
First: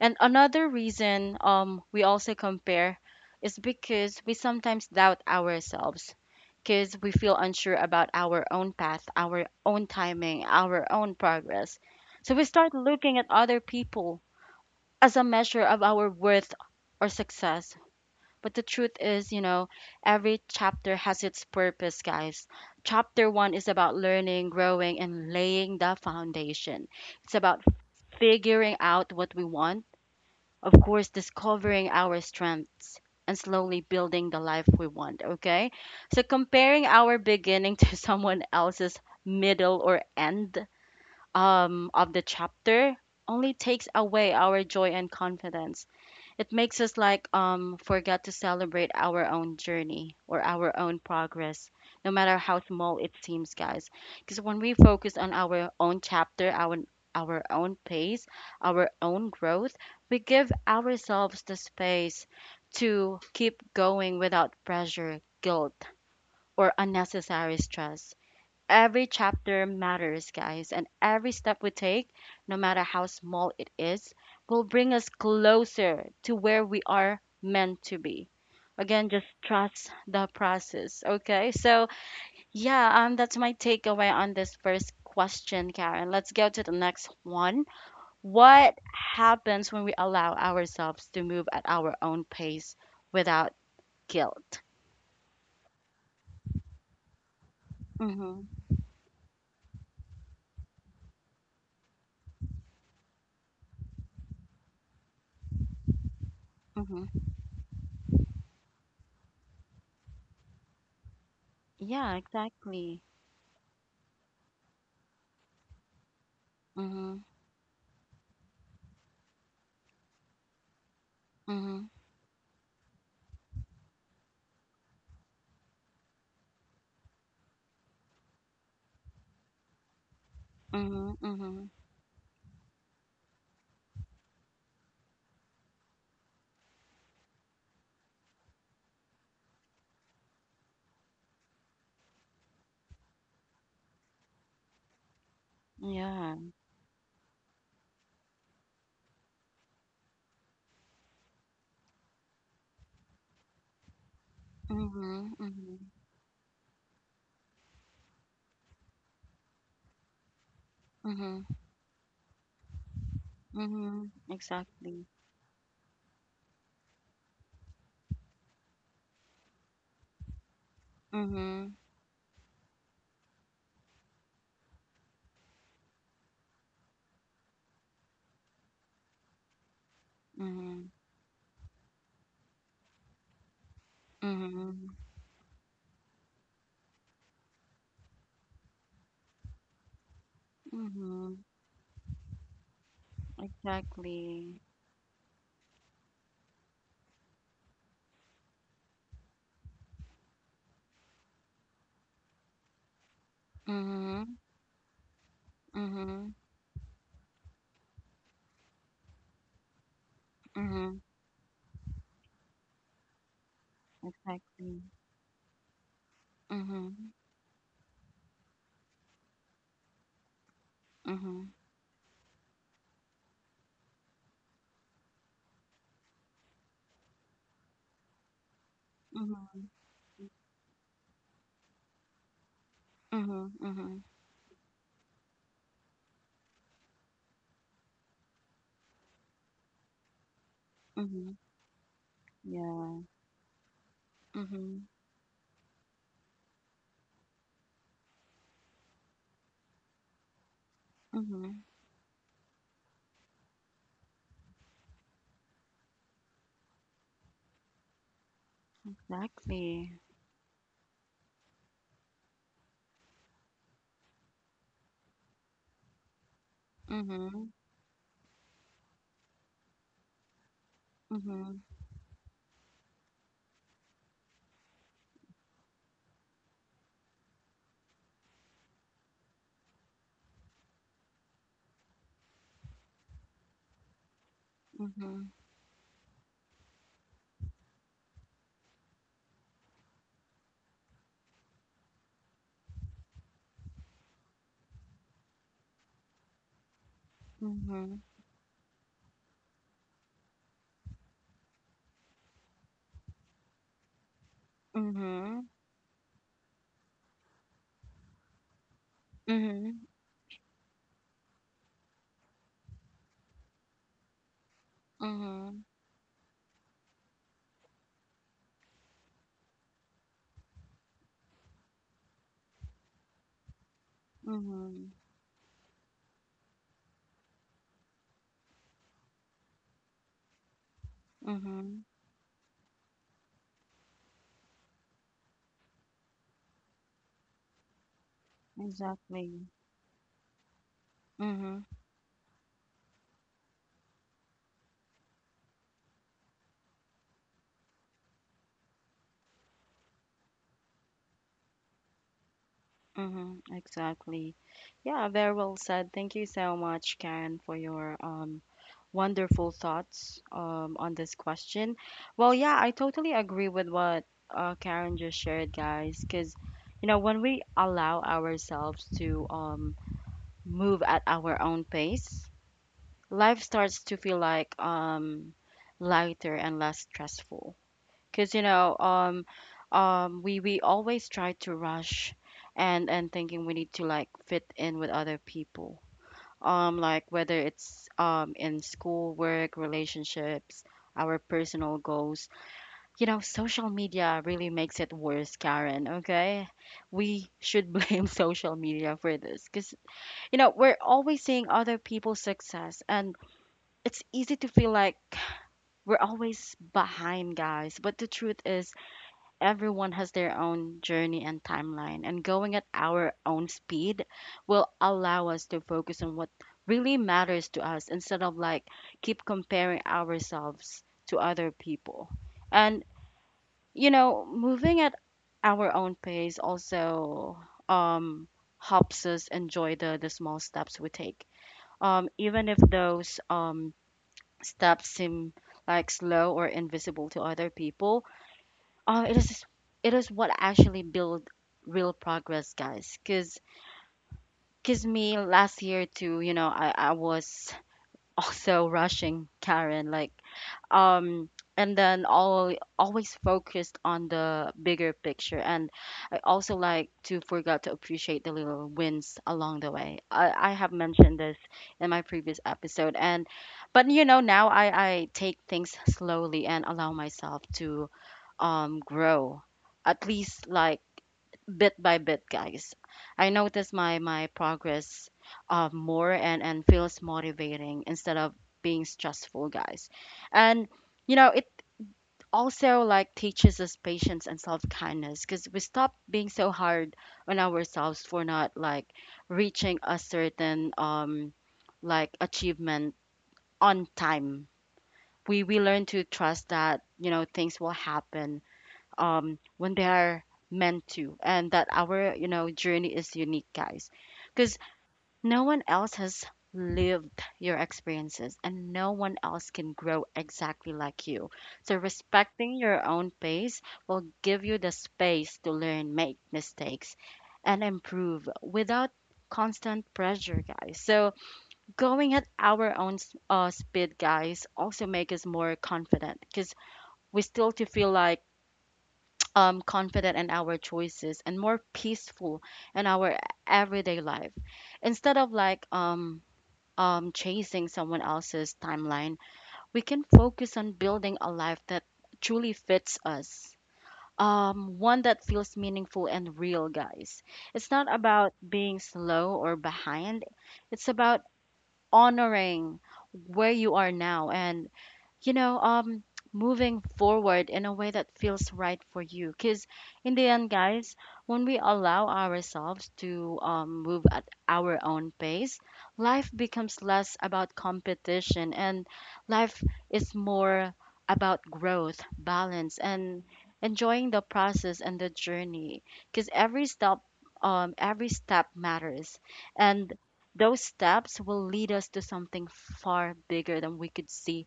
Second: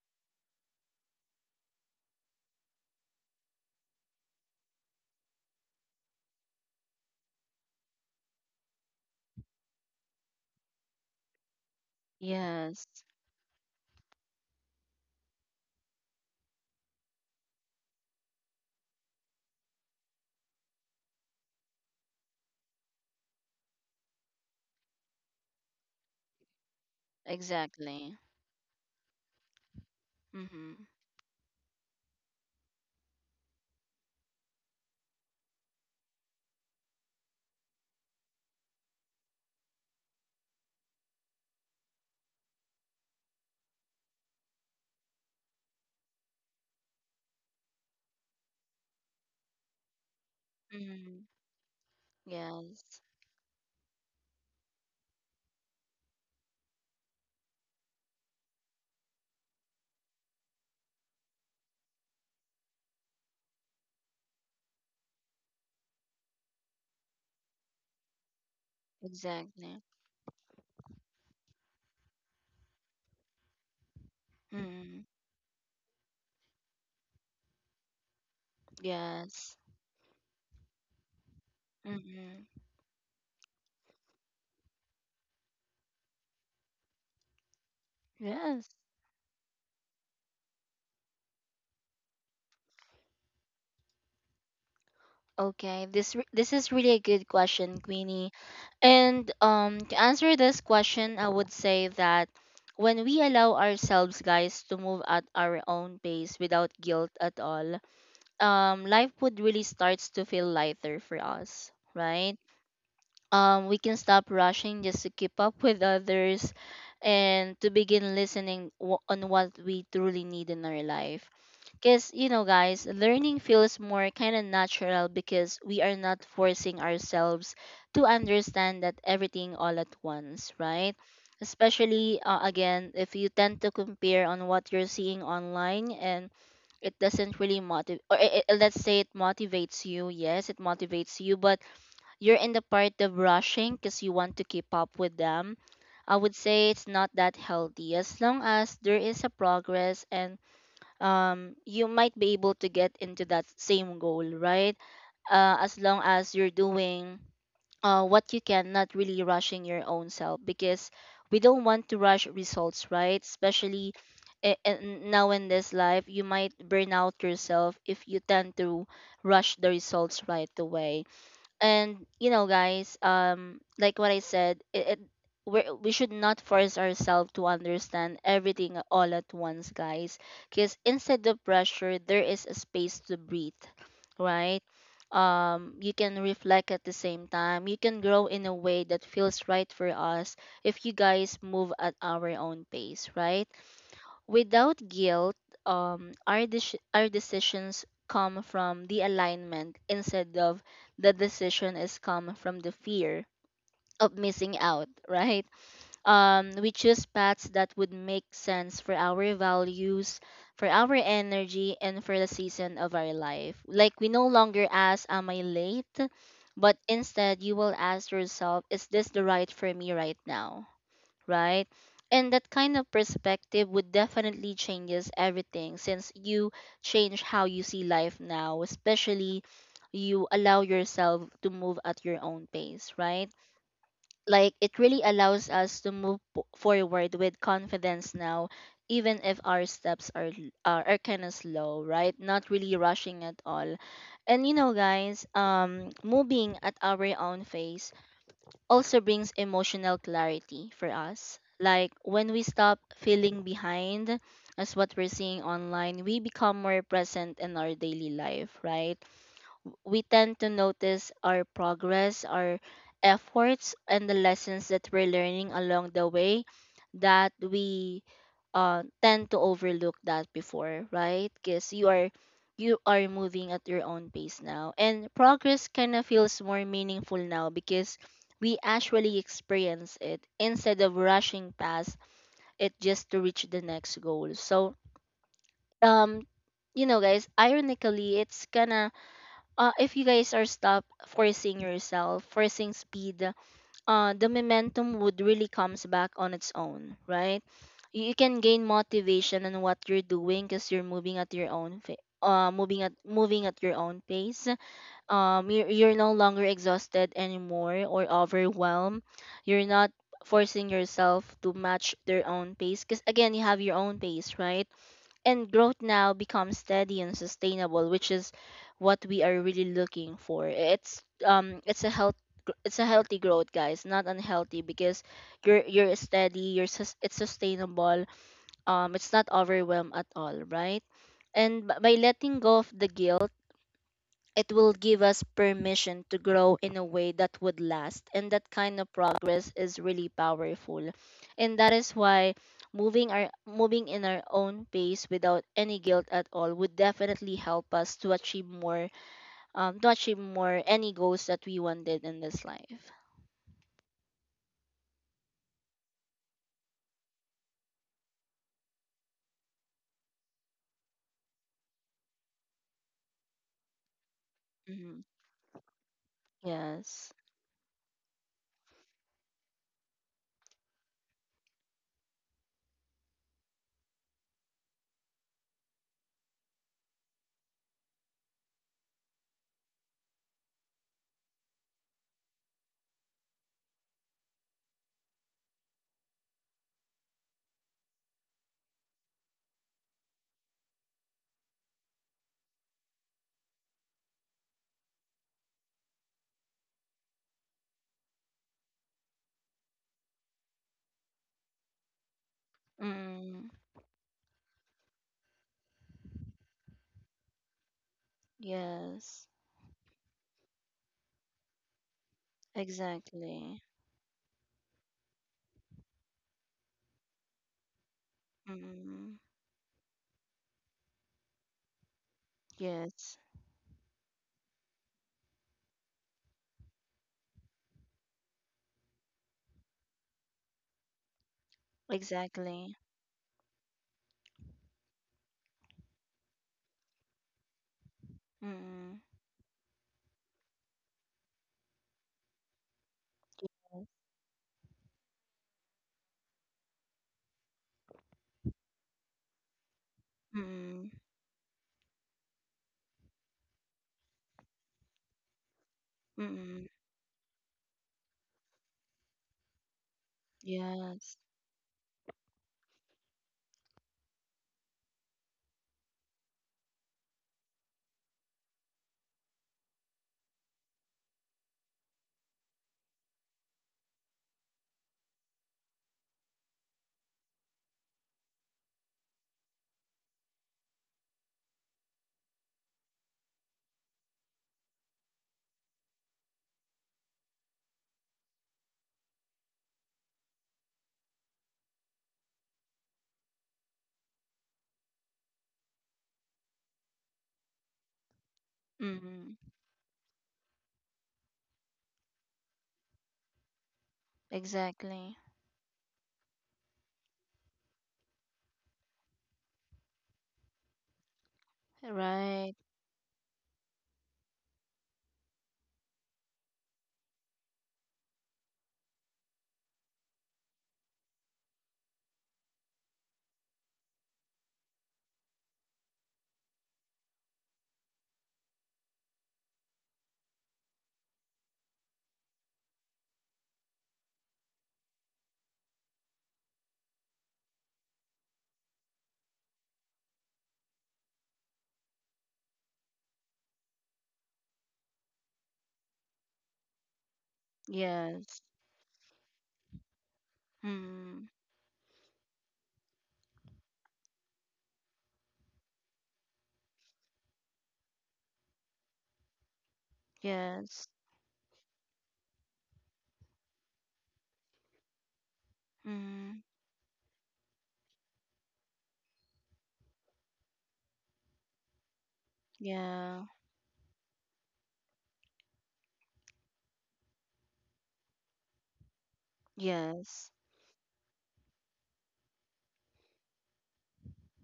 Speaker 1: and another reason we also compare is because we sometimes doubt ourselves, because we feel unsure about our own path, our own timing, our own progress. So we start
Speaker 2: Yes.
Speaker 1: looking at other people as a measure of our worth or success. But the truth is, you know, every chapter has its purpose, guys. Chapter one is about learning, growing, and laying the foundation. It's about
Speaker 2: Exactly.
Speaker 1: figuring out what we want, of
Speaker 2: Mhm.
Speaker 1: course, discovering our strengths, and slowly building the life we want, okay? So comparing our beginning to someone else's middle or end of the chapter only takes away our joy and confidence. It makes us like forget to celebrate our own journey or our own
Speaker 2: Mhm.
Speaker 1: progress, no matter how small
Speaker 2: Yes.
Speaker 1: it seems, guys. Because when we focus on our own chapter, our own pace, our own growth, we give ourselves the space to keep going without pressure, guilt, or unnecessary stress. Every chapter
Speaker 2: Exactly.
Speaker 1: matters, guys, and every step we take, no matter how small it is, will bring
Speaker 2: Mhm.
Speaker 1: us closer to where we are meant to be. Again, just
Speaker 2: Yes.
Speaker 1: trust the process, okay? So
Speaker 2: Mhm.
Speaker 1: yeah, that's my takeaway on this first question, Karen. Let's go to the next one.
Speaker 2: Yes.
Speaker 1: What happens when we allow ourselves to move at our own pace without guilt?
Speaker 2: Okay, this is really a good question, Queenie.
Speaker 1: Mm-hmm,
Speaker 2: And to answer this question, I would say that when we allow ourselves, guys, to move at our own pace without guilt
Speaker 1: mm-hmm.
Speaker 2: at all, life would really starts to feel lighter for us,
Speaker 1: Yeah,
Speaker 2: right?
Speaker 1: exactly.
Speaker 2: We can stop rushing just to keep up with others
Speaker 1: Mm-hmm,
Speaker 2: and to begin listening, on what we truly need in our life.
Speaker 1: mm-hmm.
Speaker 2: Because, guys, learning feels more kind of natural because we are not forcing ourselves to understand that everything all at once, right?
Speaker 1: Mhm, mhm.
Speaker 2: Especially, again, if you tend to compare on what you're seeing online and it doesn't really motivate. Or let's say it motivates you, yes it motivates you, but you're in the part of rushing because you want to keep up with them. I would
Speaker 1: Yeah.
Speaker 2: say it's not that healthy. As long as there is a progress, and you might be able to get into that same goal, right?
Speaker 1: Mhm,
Speaker 2: As
Speaker 1: mhm.
Speaker 2: long as you're doing what you can, not really rushing your own self, because we
Speaker 1: Mhm,
Speaker 2: don't want to rush results, right? Especially
Speaker 1: mhm. Exactly.
Speaker 2: in, now in this life, you might burn out yourself if you tend to rush the results right away.
Speaker 1: Mhm,
Speaker 2: And guys, like what I said, it we should not force ourselves to understand everything all at once, guys. Because
Speaker 1: mhm.
Speaker 2: instead of pressure there is a space to breathe, right?
Speaker 1: Mhm,
Speaker 2: You can reflect. At the same time you can grow in a way that feels right for us if you guys
Speaker 1: mhm.
Speaker 2: move at our own pace, right?
Speaker 1: Exactly.
Speaker 2: Without guilt, our decisions come from the alignment, instead of the decision is come from the fear of
Speaker 1: Mhm,
Speaker 2: missing out, right?
Speaker 1: mhm.
Speaker 2: We choose paths that would make sense for our values, for our
Speaker 1: Mhm.
Speaker 2: energy, and for the season of our life. Like we no longer
Speaker 1: Exactly.
Speaker 2: ask, "Am I late?" But
Speaker 1: Mhm,
Speaker 2: instead, you will ask yourself, "Is this the right for me right now?"
Speaker 1: mhm.
Speaker 2: Right? And that kind of perspective would definitely changes everything, since you change how you see life now, especially
Speaker 1: Mhm,
Speaker 2: you allow yourself to move at your own pace, right?
Speaker 1: mhm. Mhm,
Speaker 2: Like it really allows us to move forward with confidence now, even if our steps are are kind
Speaker 1: mhm.
Speaker 2: of slow, right? Not really
Speaker 1: Yeah.
Speaker 2: rushing at all. And
Speaker 1: Mhm,
Speaker 2: guys, moving at our own pace also brings emotional clarity for us.
Speaker 1: mhm.
Speaker 2: Like when we stop feeling behind, as what we're seeing online, we become more present in our daily life, right?
Speaker 1: Exactly.
Speaker 2: We tend to notice our progress, our efforts, and the lessons that we're learning along the way, that
Speaker 1: Mhm,
Speaker 2: we tend to overlook that before, right?
Speaker 1: mhm.
Speaker 2: Because you are moving at your own pace now, and progress kind of feels more meaningful now because we actually experience it instead of rushing past it just to reach the next goal. So,
Speaker 1: Mhm,
Speaker 2: um, guys, ironically, it's kind of, if you guys are stop forcing yourself, forcing speed, the momentum would really comes back on its own, right?
Speaker 1: mhm.
Speaker 2: You can gain motivation on what you're doing because you're moving at your own moving at your own pace.
Speaker 1: Mhm,
Speaker 2: You're no longer exhausted anymore or overwhelmed.
Speaker 1: mhm.
Speaker 2: You're
Speaker 1: Mhm,
Speaker 2: not forcing yourself to match their own pace, because again you have your own pace, right? And growth now becomes steady and sustainable, which is what we are really looking for. It's a healthy growth, guys, not unhealthy,
Speaker 1: mhm.
Speaker 2: because you're steady, it's sustainable. It's not overwhelmed at all, right? And
Speaker 1: Mhm.
Speaker 2: by letting go of the guilt, it will give us permission to grow in a way that would last, and that kind of
Speaker 1: Exactly.
Speaker 2: progress is really powerful. And
Speaker 1: Mm-hmm,
Speaker 2: that is why moving in our own pace without any guilt at all would definitely help us to achieve more, to achieve more any goals that we wanted in this life.
Speaker 1: mm-hmm, exactly. Yeah, very well said. Thank you so much, Karen, for your wonderful thoughts on this question. Well, yeah, I totally agree with what Karen
Speaker 2: Hmm.
Speaker 1: just shared, guys, because you know,
Speaker 2: Yes.
Speaker 1: when we allow ourselves to move at our own pace, life starts to feel like lighter and less stressful. Because you know we always try to rush and thinking we need to like fit in with other people, like whether it's in school, work, relationships, our personal goals. You know, social media really makes it worse, Karen. Okay, we should blame social media for this because you know we're always seeing other people's success, and
Speaker 2: Mm.
Speaker 1: it's easy to feel like we're always behind, guys. But the truth is
Speaker 2: Yes.
Speaker 1: everyone has their own journey and timeline, and going at our own
Speaker 2: Exactly.
Speaker 1: speed will allow us to focus on what really matters to us instead of like
Speaker 2: Mm.
Speaker 1: keep comparing ourselves to other people. And
Speaker 2: Yes.
Speaker 1: you know, moving at our own pace also um helps us enjoy the small steps we take. Even if
Speaker 2: Exactly.
Speaker 1: those steps seem like slow or invisible to other people,
Speaker 2: Mm-mm.
Speaker 1: uh, it is it is what actually build real progress, guys. 'Cause me last year too, you know, I was also rushing, Karen, like
Speaker 2: Mm.
Speaker 1: um, and then all always focused on the bigger picture, and I also
Speaker 2: Mm.
Speaker 1: like to forgot to appreciate the little wins along the way. I have mentioned
Speaker 2: Yes.
Speaker 1: this in my previous episode, and but you know now I take things slowly and allow myself to grow at least like bit by bit, guys. I notice my progress, more, and feels motivating instead of being stressful, guys. And you know it also like teaches us patience and self-kindness because we stop being so hard on ourselves for not like reaching a certain like achievement on time. We learn to trust that you know things will happen
Speaker 2: Mm-hmm.
Speaker 1: when they are meant to, and that our, you know, journey is unique, guys, because
Speaker 2: Exactly.
Speaker 1: no one else has lived your experiences, and no one else can grow exactly like you. So respecting
Speaker 2: Right.
Speaker 1: your own pace will give you the space to learn, make mistakes, and improve without constant pressure, guys. So going at our own speed, guys, also make us more confident because we still to feel like confident in our choices and more peaceful in our everyday life. Instead of like chasing someone else's timeline, we can focus on building a life that truly fits us. One that feels meaningful and real, guys. It's not about
Speaker 2: Yes.
Speaker 1: being slow or behind. It's about
Speaker 2: Mm-hmm.
Speaker 1: honoring where you are now and, you know, moving forward in a way that feels right for you. Because in the end,
Speaker 2: Yes.
Speaker 1: guys, when we allow ourselves to, move at our own pace, life
Speaker 2: Mm-hmm.
Speaker 1: becomes less about competition, and life is more about growth, balance, and
Speaker 2: Yeah.
Speaker 1: enjoying the process and the journey. Because every step matters. And
Speaker 2: Yes.
Speaker 1: those steps will lead us to something far bigger than we could see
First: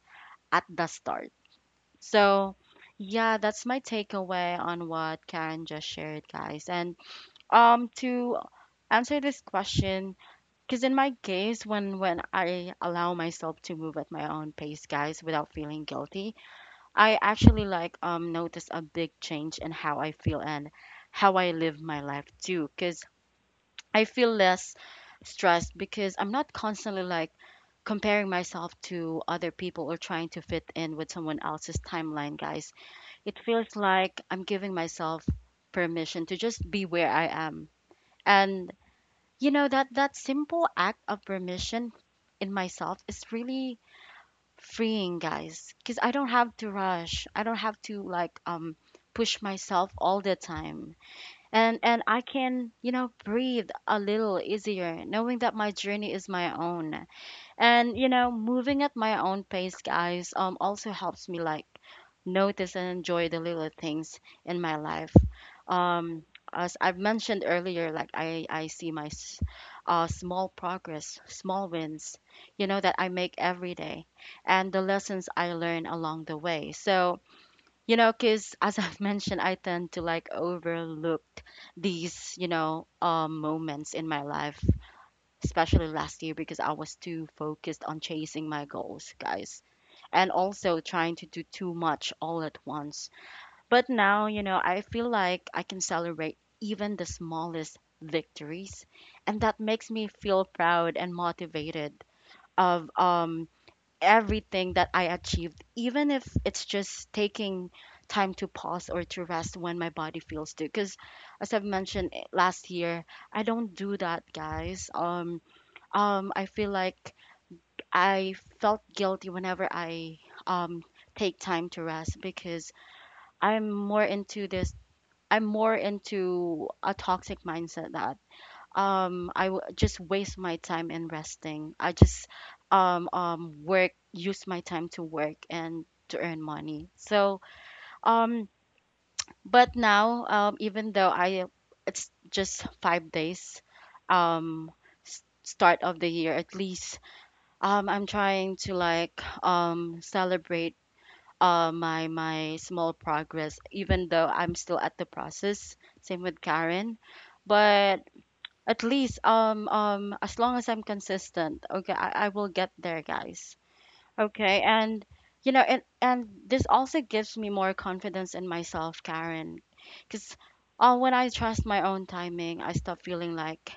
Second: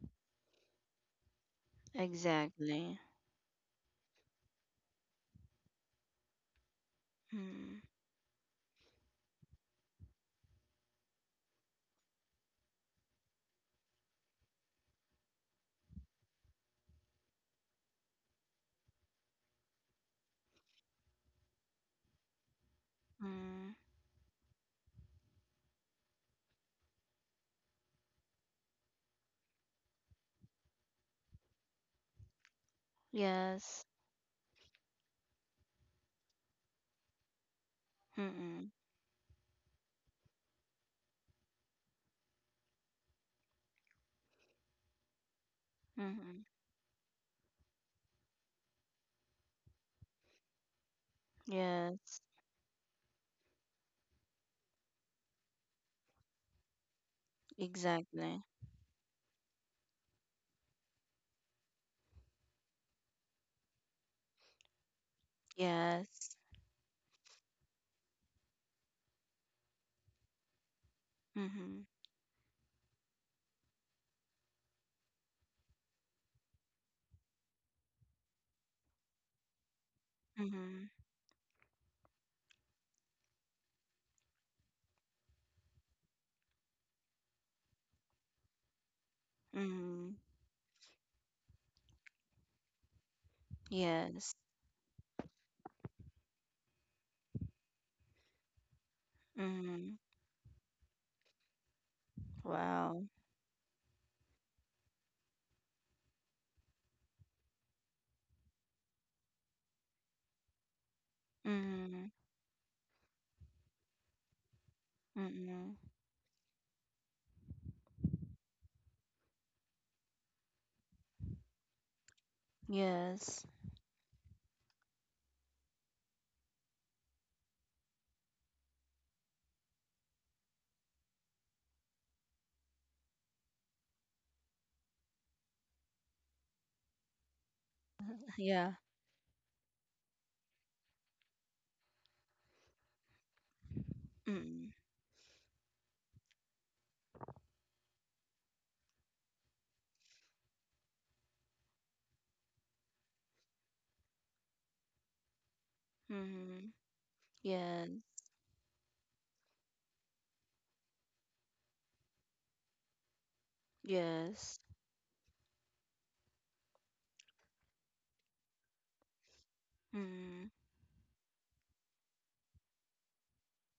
Speaker 1: at the start. So,
Speaker 2: Exactly.
Speaker 1: yeah, that's my takeaway on what Karen just shared, guys. And to answer this question, because in my case, when I allow myself to move at my own pace, guys, without feeling guilty, I actually like notice a big change in how I feel and how I live my life too. Because
Speaker 2: Mm-hmm.
Speaker 1: I feel less stressed because I'm not constantly like comparing myself to other people or trying to fit in with someone else's timeline, guys. It feels
Speaker 2: Yes.
Speaker 1: like I'm giving myself permission to just be where I am.
Speaker 2: Mm-hmm.
Speaker 1: And you know that simple act of permission in myself is really freeing, guys, cuz I don't
Speaker 2: Mm-hmm.
Speaker 1: have to rush. I don't have to like push myself all the time, and I
Speaker 2: Yes.
Speaker 1: can, you know, breathe a little easier knowing that my journey is my own. And you know,
Speaker 2: Exactly.
Speaker 1: moving at my own pace, guys, also helps me like notice and enjoy the little things in my life. Um
Speaker 2: Yes.
Speaker 1: as I've mentioned earlier, like I see my small progress, small
Speaker 2: Mm-hmm.
Speaker 1: wins, you know, that I make every day and the lessons I learn along the way. So, you know, because as I've mentioned, I tend to like
Speaker 2: Mm-hmm.
Speaker 1: overlook these, you know, moments in my life, especially last year because I was too focused on chasing my goals, guys,
Speaker 2: Mm-hmm.
Speaker 1: and also trying to do too much all at once. But now,
Speaker 2: Yes.
Speaker 1: you know, I feel like I can celebrate even the smallest victories, and that makes
Speaker 2: Mm-hmm.
Speaker 1: me feel proud and motivated of
Speaker 2: Wow.
Speaker 1: everything that I achieved, even if it's just taking time to pause or to rest when my body feels to. Because as I've
Speaker 2: Mm-hmm.
Speaker 1: mentioned last year, I don't do that, guys.
Speaker 2: Mm-hmm.
Speaker 1: I feel like I felt guilty whenever I um take time to rest because
Speaker 2: Yes.
Speaker 1: I'm more into this. I'm more into a toxic mindset that I just waste my time in resting. I just work, use my time to work and to earn money. So um
Speaker 2: Yeah.
Speaker 1: but now, even though I, it's just 5 days,
Speaker 2: Mm-hmm.
Speaker 1: um start of the year, at least I'm trying to like celebrate my small progress even though I'm still at the process, same with
Speaker 2: Mm-hmm.
Speaker 1: Karen.
Speaker 2: Yes.
Speaker 1: But at least, as long as I'm consistent, okay, I will get there, guys.
Speaker 2: Yes.
Speaker 1: Okay. And you know, and this also gives me more confidence in myself, Karen. Because
Speaker 2: Mm-hmm.
Speaker 1: when I trust my own timing, I stop feeling like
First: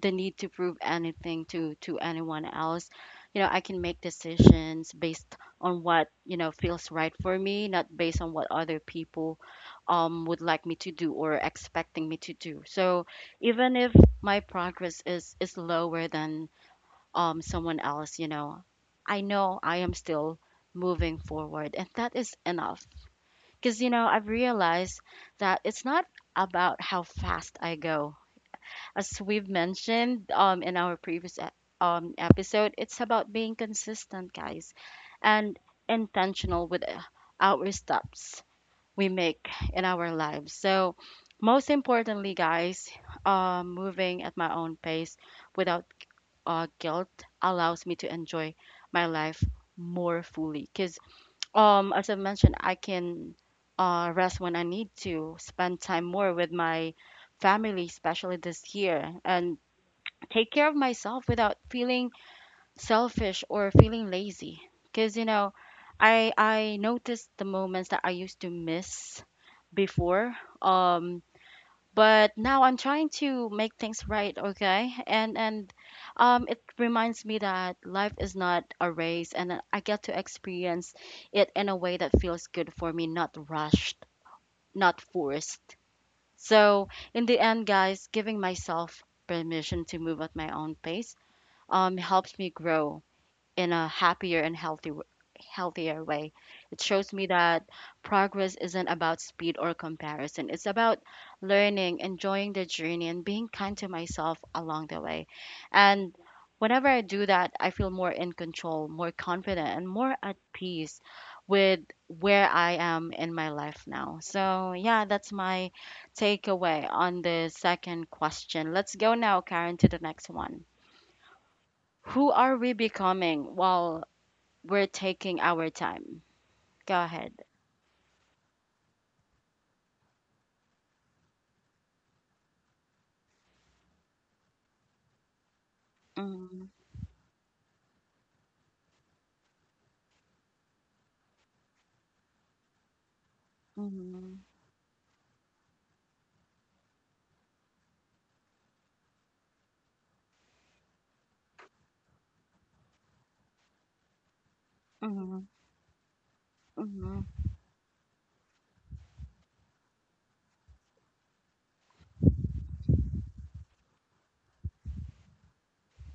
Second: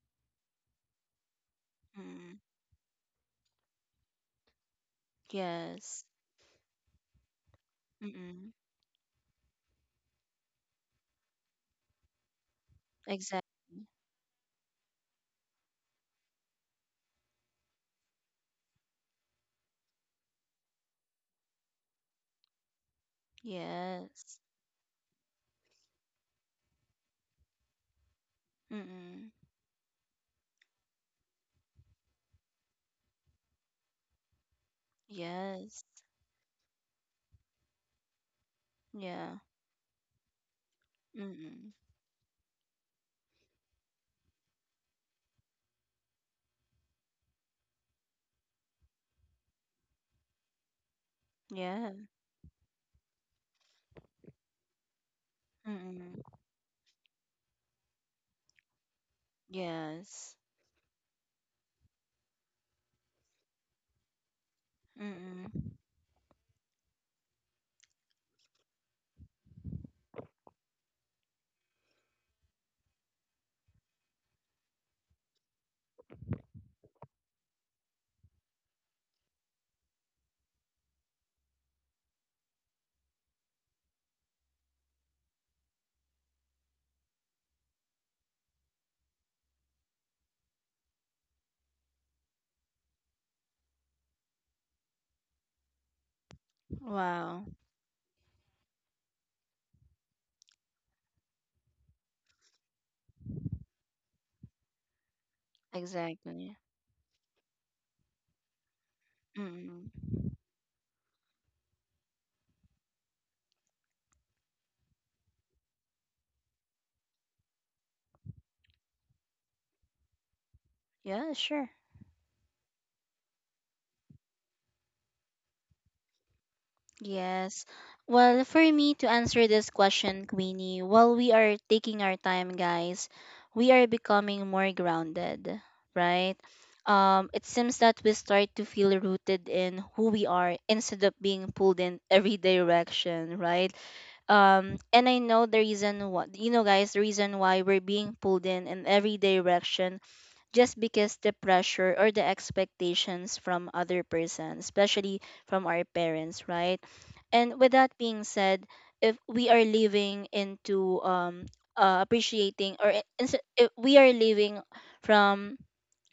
Speaker 1: the need to prove anything to
Speaker 2: Mm-hmm.
Speaker 1: anyone else. You know, I can make decisions based on
Speaker 2: Yes.
Speaker 1: what, you know, feels right for me, not based on what
Speaker 2: Mm-mm.
Speaker 1: other people would like me to do or expecting me to do. So even
Speaker 2: Exactly.
Speaker 1: if my progress is lower than someone else, you know, I know I am still moving forward, and that is enough. Because you know, I've
Speaker 2: Yes.
Speaker 1: realized that it's not about how fast I go. As
Speaker 2: Mm-mm.
Speaker 1: we've mentioned, in our previous episode, it's about being consistent, guys, and
Speaker 2: Yes.
Speaker 1: intentional with our steps we
Speaker 2: Yeah.
Speaker 1: make in our lives. So, most
Speaker 2: Mm-mm.
Speaker 1: importantly, guys, moving at my own pace without guilt allows me to enjoy my life more fully. Because,
Speaker 2: Yeah.
Speaker 1: as I mentioned, I can rest when I need to, spend time more
Speaker 2: Mm-mm.
Speaker 1: with my family, especially this year, and
Speaker 2: Yes.
Speaker 1: take care of myself without feeling selfish or feeling lazy. Because you know,
Speaker 2: Mm-mm.
Speaker 1: I noticed the moments that I used to miss before. um but now I'm trying to make things right, okay, and it reminds me that life is not a race and that I get to experience it in a way that feels good for me, not rushed, not forced. So in the end, guys, giving myself permission to move at my own pace, helps me grow in a happier and healthier way. It shows me
Speaker 2: Wow.
Speaker 1: that progress isn't about speed or comparison. It's about learning, enjoying the journey, and being kind to myself along the way. And
Speaker 2: Exactly.
Speaker 1: whenever I do that, I feel more in control, more confident, and more at
Speaker 2: Mm-mm.
Speaker 1: peace with where I am in my life now. So, yeah, that's my takeaway on the second question. Let's go now, Karen, to the next one.
Speaker 2: Yeah, sure.
Speaker 1: Who are we becoming while we're taking our time? Go ahead.
Speaker 2: Yes. Well, for me to answer this question, Queenie, while we are taking our time, guys, we are becoming more grounded, right?
Speaker 1: Mm-hmm.
Speaker 2: It seems that we start to feel rooted in who we are instead of being pulled in every direction, right?
Speaker 1: Mm-hmm.
Speaker 2: And I know the reason, what you know guys, the reason why we're being pulled in every direction, just because the pressure or the expectations from other persons, especially
Speaker 1: Mm-hmm.
Speaker 2: from our parents, right?
Speaker 1: Mm-hmm.
Speaker 2: And with that being said, if we are living into appreciating or I- ins- if we are living from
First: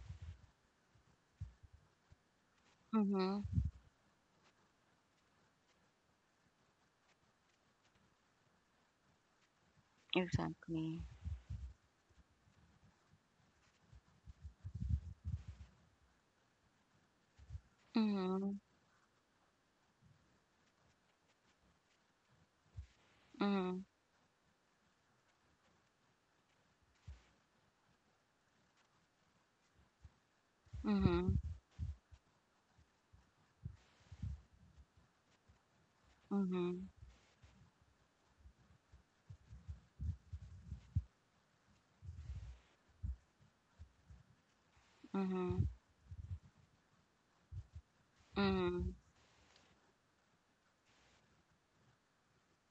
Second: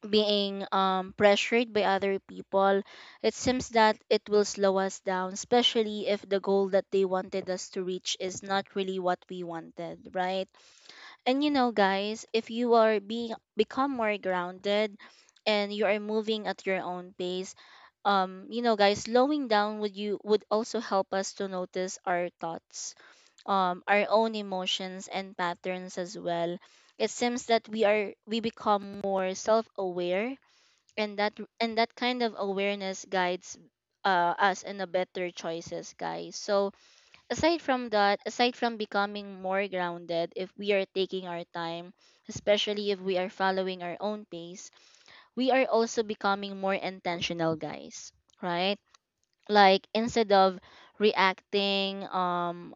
Speaker 2: being pressured by other people, it
Speaker 1: Mm-hmm.
Speaker 2: seems that it will slow us down, especially if the goal that they wanted us to reach is not really what we wanted, right?
Speaker 1: Exactly.
Speaker 2: And guys, if you are being become more grounded and you are moving at your own pace,
Speaker 1: Mm-hmm.
Speaker 2: guys, slowing down would you would also help us to notice our thoughts,
Speaker 1: Mm-hmm.
Speaker 2: our own emotions and patterns as well. It seems that we become more self-aware, and that
Speaker 1: Mm-hmm.
Speaker 2: and that kind of awareness guides us in a better choices, guys. So,
Speaker 1: Mm-hmm.
Speaker 2: aside from that, aside from becoming more grounded, if we are taking our time, especially if we are following our own pace, we are
Speaker 1: Mm-hmm.
Speaker 2: also becoming more intentional, guys, right?
Speaker 1: Mm-hmm.
Speaker 2: Like instead of reacting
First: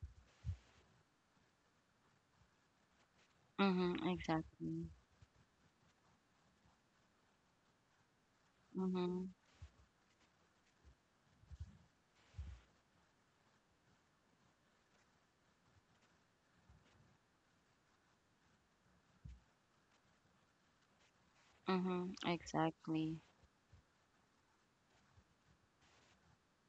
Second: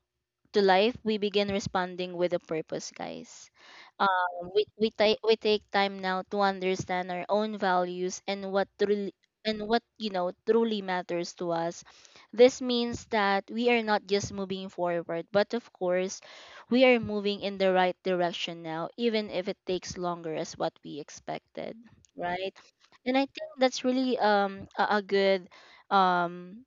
Speaker 2: to life, we begin responding with a purpose, guys.
Speaker 1: Mm-hmm. Exactly.
Speaker 2: We take time now to understand our own values, and what truly
Speaker 1: Mm-hmm.
Speaker 2: and what you know truly matters to us. This means that we are not just moving forward, but of course, we are moving in the right direction now, even if it takes longer as what we expected,
Speaker 1: Mm-hmm.
Speaker 2: right? And
Speaker 1: Exactly.
Speaker 2: I think that's really a good um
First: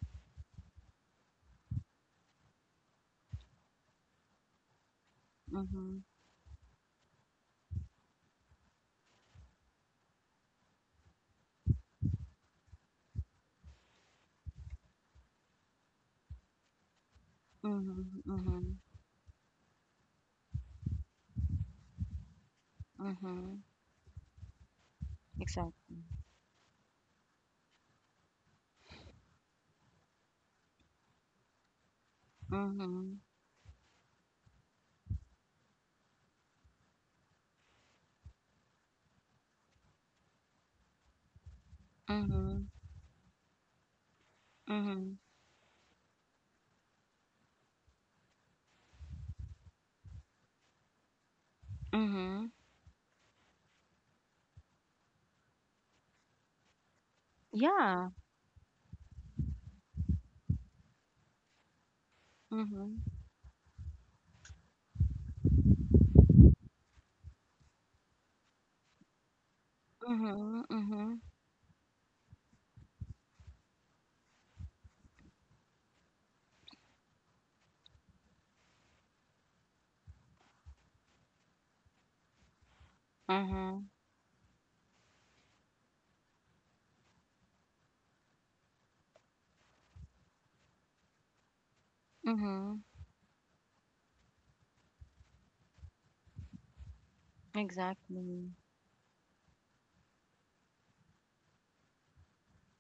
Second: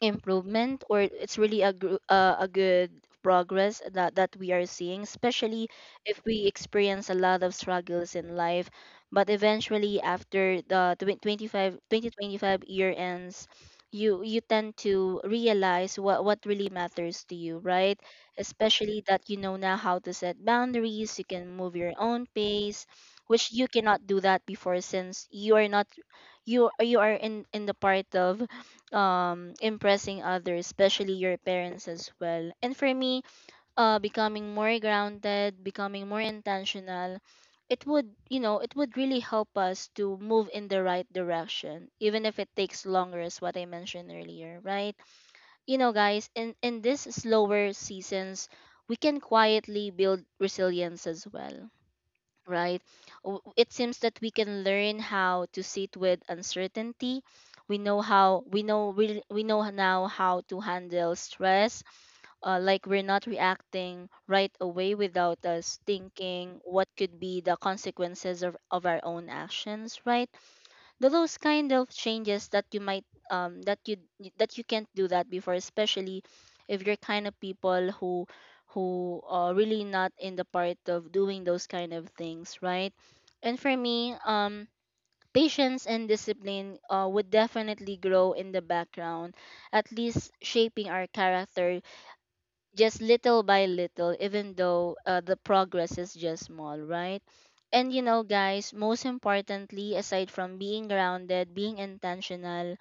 Speaker 2: improvement. Or it's really a good progress that we are seeing, especially
Speaker 1: Mm-hmm.
Speaker 2: if we experience a lot of struggles in life. But eventually, after the twen- 25 2025 year ends, you tend to realize what really matters to you, right?
Speaker 1: Mm-hmm. Mm-hmm.
Speaker 2: Especially that you know now how to set boundaries, you can move your own pace, which
Speaker 1: Mm-hmm.
Speaker 2: you cannot do that before. Since you are not,
Speaker 1: Exactly.
Speaker 2: you are in the part of impressing others, especially your parents as well. And for
Speaker 1: Mm-hmm.
Speaker 2: me, becoming more grounded, becoming more intentional, it would really help us to move in the right direction, even if it
Speaker 1: Mm-hmm.
Speaker 2: takes longer as what I mentioned earlier, right?
Speaker 1: Mm-hmm.
Speaker 2: Guys, in this slower seasons, we can quietly build resilience as well,
Speaker 1: Mm-hmm.
Speaker 2: right? It seems that we can learn how to sit with uncertainty. We know
Speaker 1: Yeah.
Speaker 2: how we know we, we know now how to handle stress. Like
Speaker 1: Mm-hmm.
Speaker 2: we're not reacting right away without us thinking what could be the consequences of our own actions, right?
Speaker 1: Mm-hmm.
Speaker 2: Th-
Speaker 1: Mm-hmm.
Speaker 2: those kind of changes that you might um that you that you can't do that before, especially if you're kind of people who are really not in the part of doing those kind of things, right? And for
Speaker 1: Mm-hmm.
Speaker 2: me, patience and discipline would definitely grow in the background, at least shaping our character
Speaker 1: Mm-hmm.
Speaker 2: just little by little, even though the progress is just small, right? And you know,
Speaker 1: Exactly.
Speaker 2: guys, most importantly, aside from being grounded, being intentional,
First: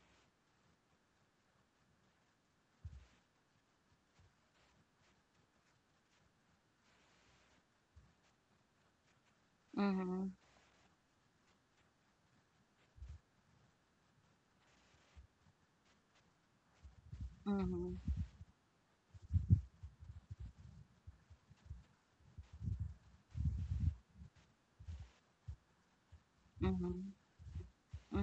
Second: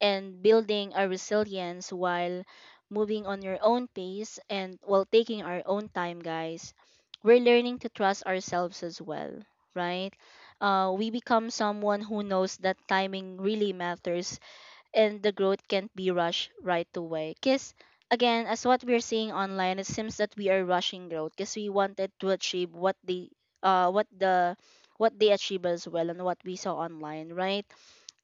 Speaker 2: and building our resilience while moving on your own pace and while taking our own time, guys, we're learning to trust ourselves as well, right?
Speaker 1: Mhm.
Speaker 2: We become someone who knows that timing really matters and the growth can't be rushed right away. Because
Speaker 1: Mhm.
Speaker 2: again, as what we're seeing online, it seems that we are rushing growth because we wanted to achieve what the what the what they achieve as well and what we saw
Speaker 1: Mhm.
Speaker 2: online, right?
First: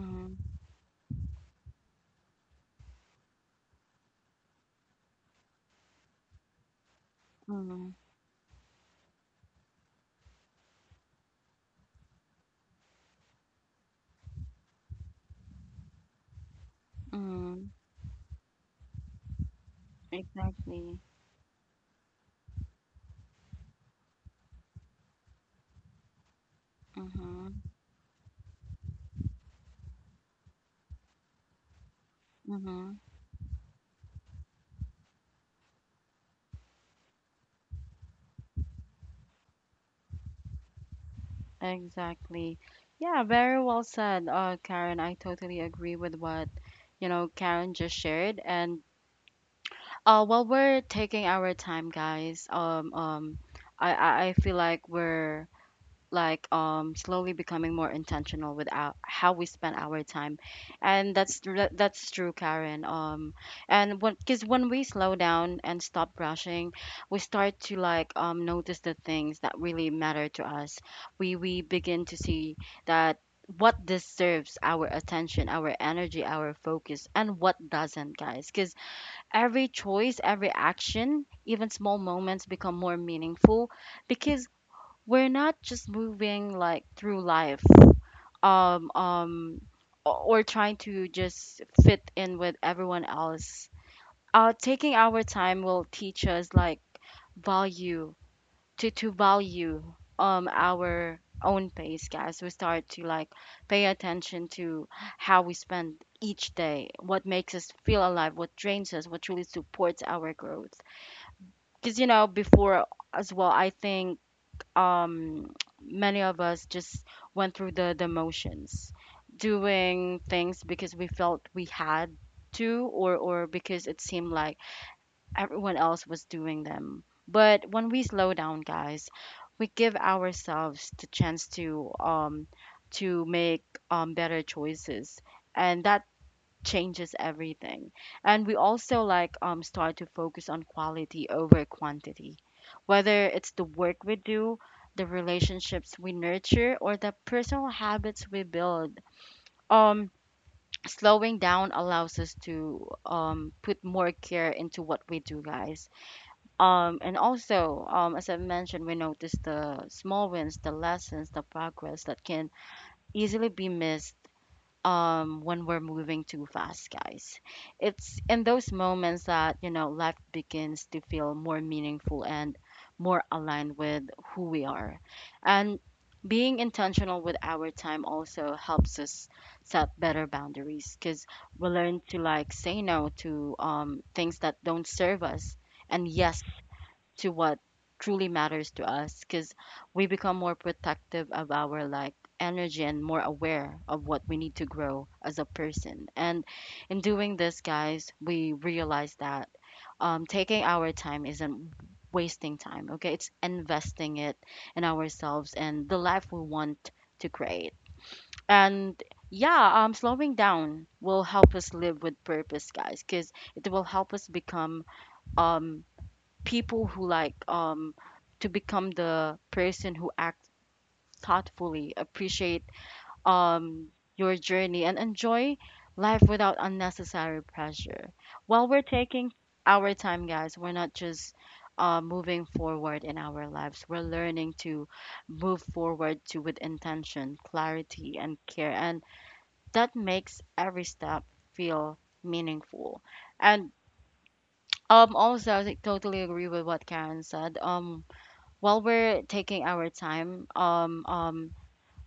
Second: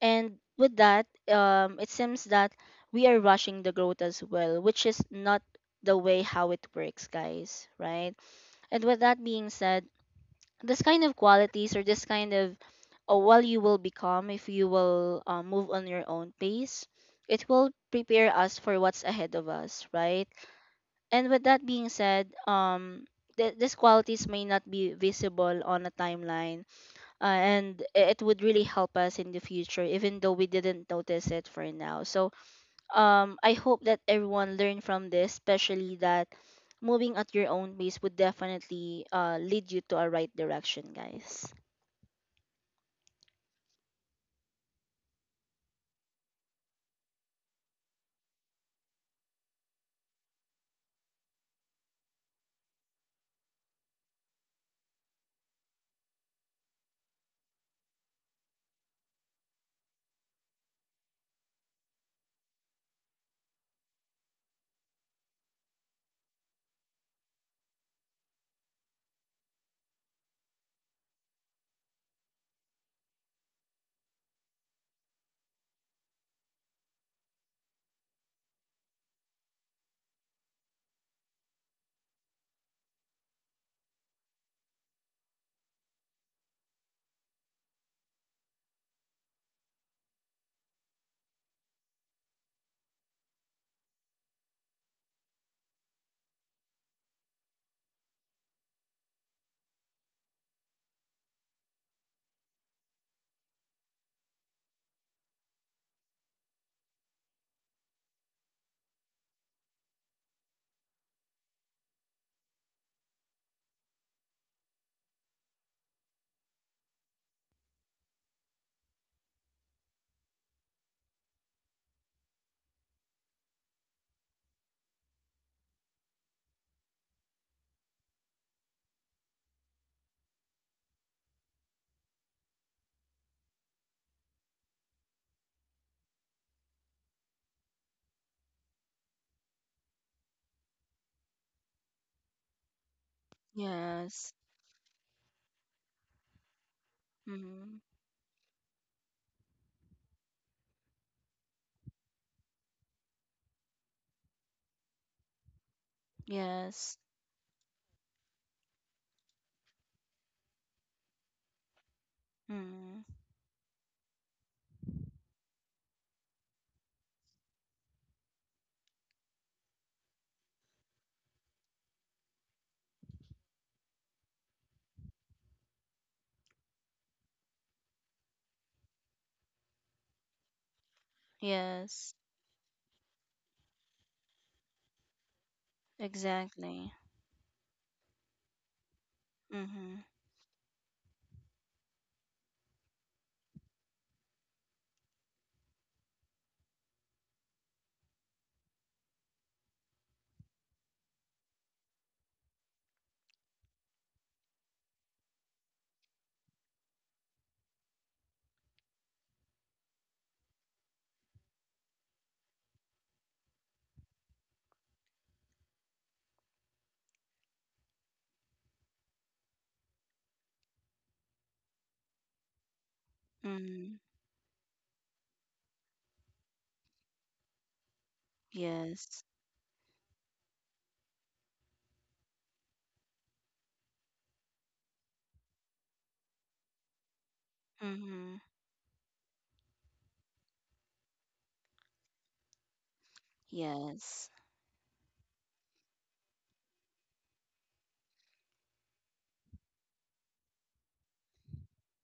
Speaker 2: And with that, it seems that we are rushing the growth as well, which is not the way how it works, guys,
Speaker 1: Mhm.
Speaker 2: right? And with that being said, this kind of qualities or this kind of what you will become if you will move on your own pace, it will
Speaker 1: Mhm.
Speaker 2: prepare us for what's ahead of us, right?
Speaker 1: Exactly.
Speaker 2: And with that being said, these qualities may not be visible on a timeline,
Speaker 1: Mhm.
Speaker 2: and it would really help us in the future even though we didn't notice it for now. So
Speaker 1: Mhm.
Speaker 2: I hope that everyone learned from this, especially that moving at your own pace would definitely lead you to a right direction, guys.
Speaker 1: Exactly. Yeah, very well said, Karen. I totally agree with what, you know, Karen just shared. And while we're taking our time, guys, I feel like we're like slowly becoming more intentional with our, how we spend our time. And that's true, Karen. And when Because when we slow down and stop rushing, we start to like notice the things that really matter to us. We begin to see that what deserves our attention, our energy, our focus, and what doesn't, guys. Because every choice, every action, even small moments become more meaningful, because we're not just moving like through life, um um or trying to just fit in with everyone else. Taking our time will teach us like value, to value our own pace, guys. We start to like pay attention to how we spend each day, what makes us feel alive, what drains us, what truly supports our growth. Because you know, before, as well, I think, um, many of us just went through the motions, doing things because we felt we had to, or because it seemed like everyone else was doing them. But when we slow down, guys, we give ourselves the chance to make better choices, and that changes everything. And we also start to focus on quality over quantity, whether it's the work we
Speaker 2: Yes.
Speaker 1: do, the relationships we nurture, or the personal
Speaker 2: Mm-hmm.
Speaker 1: habits we build. Um Slowing down allows us to put more care into what we do, guys.
Speaker 2: Yes.
Speaker 1: As I mentioned, we notice the small wins, the lessons, the progress that can
Speaker 2: Mm-hmm.
Speaker 1: easily be missed when we're moving too fast, guys. It's in those moments that life begins to feel more meaningful and more aligned with who we are. And being intentional with our time also helps us set better boundaries, because we learn
Speaker 2: Yes.
Speaker 1: to say no to things that don't serve us, and yes
Speaker 2: Exactly.
Speaker 1: to what truly matters to us, because
Speaker 2: Mm-hmm.
Speaker 1: we become more protective of our energy and more aware of what we need to grow as a person. And in doing this, guys, we realize that taking our time isn't wasting time. Okay, it's investing it in ourselves and the life we want to create. And yeah slowing down will help us live with purpose, guys, because it will help us become um people who like to become the person who act thoughtfully, appreciate um
Speaker 2: Mm-hmm.
Speaker 1: your journey, and enjoy life without unnecessary pressure. While we're
Speaker 2: Yes.
Speaker 1: taking our time, guys, we're not just moving forward in our lives. We're learning to move forward to with intention, clarity,
Speaker 2: Mm-hmm.
Speaker 1: and care, and that makes every step feel meaningful. And
Speaker 2: Yes.
Speaker 1: also, I totally agree with what Karen said. While we're taking our time,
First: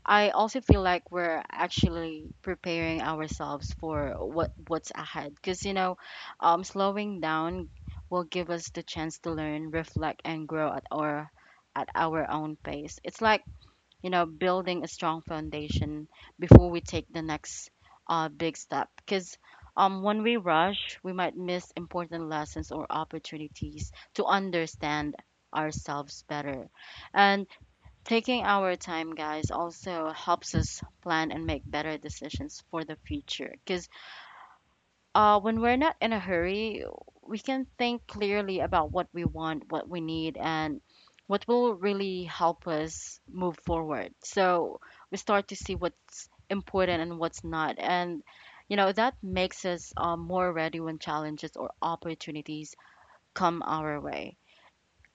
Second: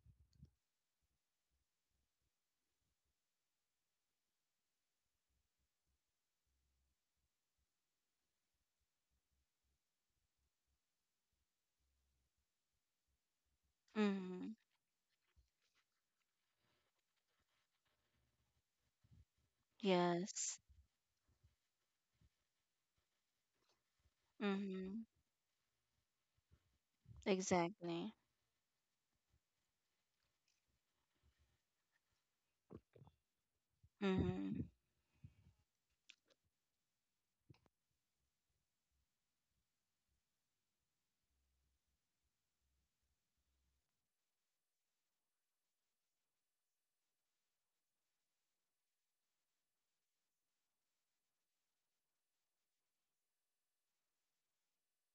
Speaker 1: I also feel like we're actually preparing ourselves for what's ahead. Because slowing down will give us the chance to learn, reflect, and grow at our own pace. It's like
Speaker 2: Mm-hmm.
Speaker 1: building a strong foundation before we take the next big step. Because when we
Speaker 2: Yes.
Speaker 1: rush, we might miss important lessons or opportunities to
Speaker 2: Mm-hmm.
Speaker 1: understand ourselves better. And
Speaker 2: Exactly.
Speaker 1: taking our time, guys, also helps us plan and make better decisions for the future. Because
Speaker 2: Mm-hmm.
Speaker 1: when we're not in a hurry, we can think clearly about what we want, what we need, and what will really help us move forward. So we start to see what's important and what's not. And, you know, that makes us more ready when challenges or opportunities come our way.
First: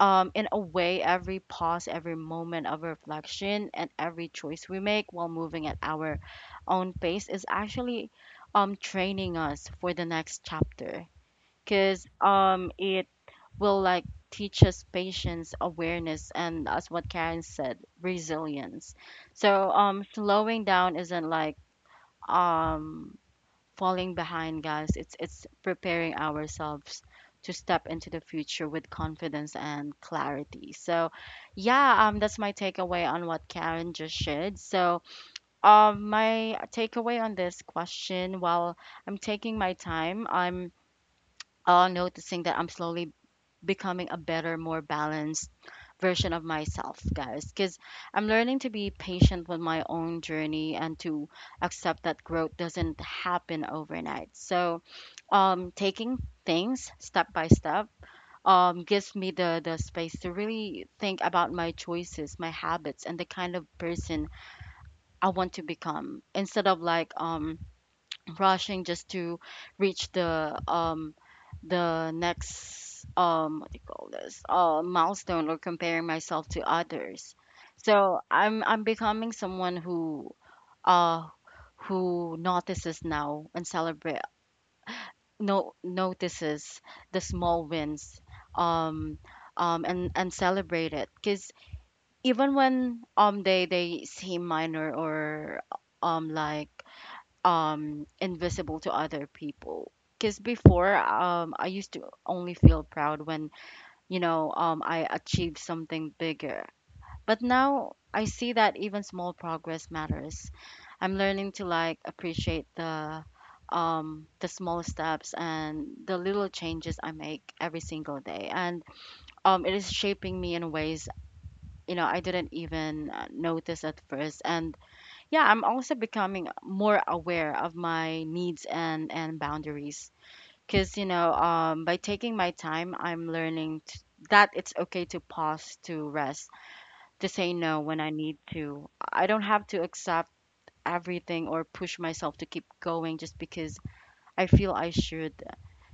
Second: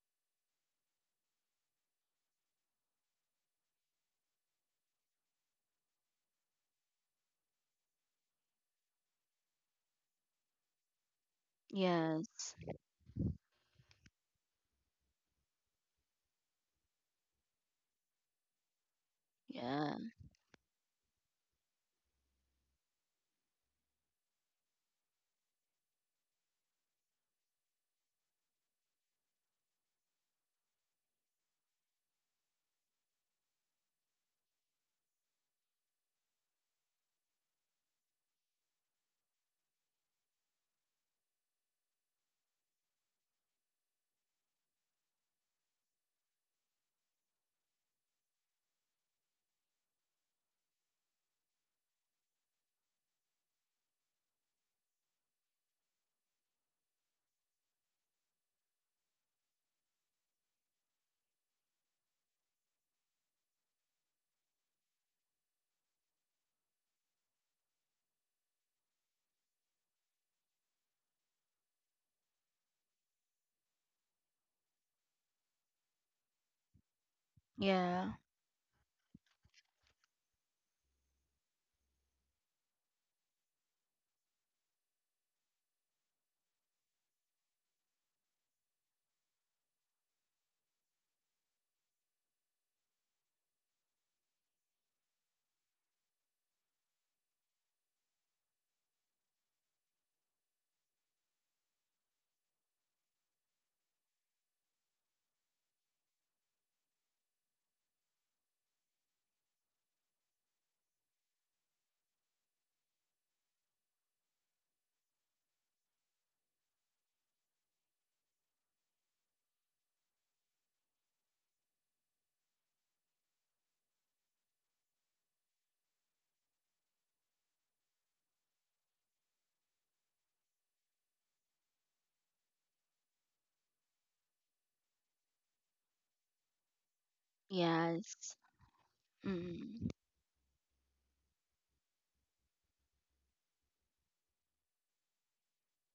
Speaker 1: Um, in a way, every pause, every moment of reflection, and every choice we make while moving at our own pace is actually training us for the next chapter, because
Speaker 2: Yes.
Speaker 1: it will teach us patience, awareness, and, as what Karen said, resilience. So
Speaker 2: Yeah.
Speaker 1: slowing down isn't um falling behind, guys. It's preparing ourselves to step into the future with confidence and clarity. So, yeah, that's my takeaway on what Karen just shared. So, my takeaway on this question: while I'm taking my time, I'm noticing that I'm slowly becoming a better, more balanced version of myself, guys. Because I'm learning to be patient with my own journey and to accept that growth doesn't happen overnight. So, taking things step by step gives me the space to really think about my choices, my habits, and the kind of person I want to become, instead of rushing just to reach the next what do you call this, milestone, or comparing myself to others.
Speaker 2: Yeah.
Speaker 1: So I'm becoming someone uh who notices now and celebrate no notices the small wins, um and celebrate it, because even when they seem minor or um like invisible to other people. Because before, I used to only feel proud when, I achieved something bigger, but now I see that even small progress matters. I'm learning to appreciate the small steps and the little changes I make every single day, and it is shaping me in ways, you know, I didn't even notice at first. And yeah, I'm also becoming more aware of my needs and boundaries, because, you know, by taking my time I'm learning t that it's okay to pause, to rest, to say no when I
Speaker 2: Yes.
Speaker 1: need to. I don't have to
Speaker 2: Mm-hmm.
Speaker 1: accept everything or push myself to keep going just because I feel I should.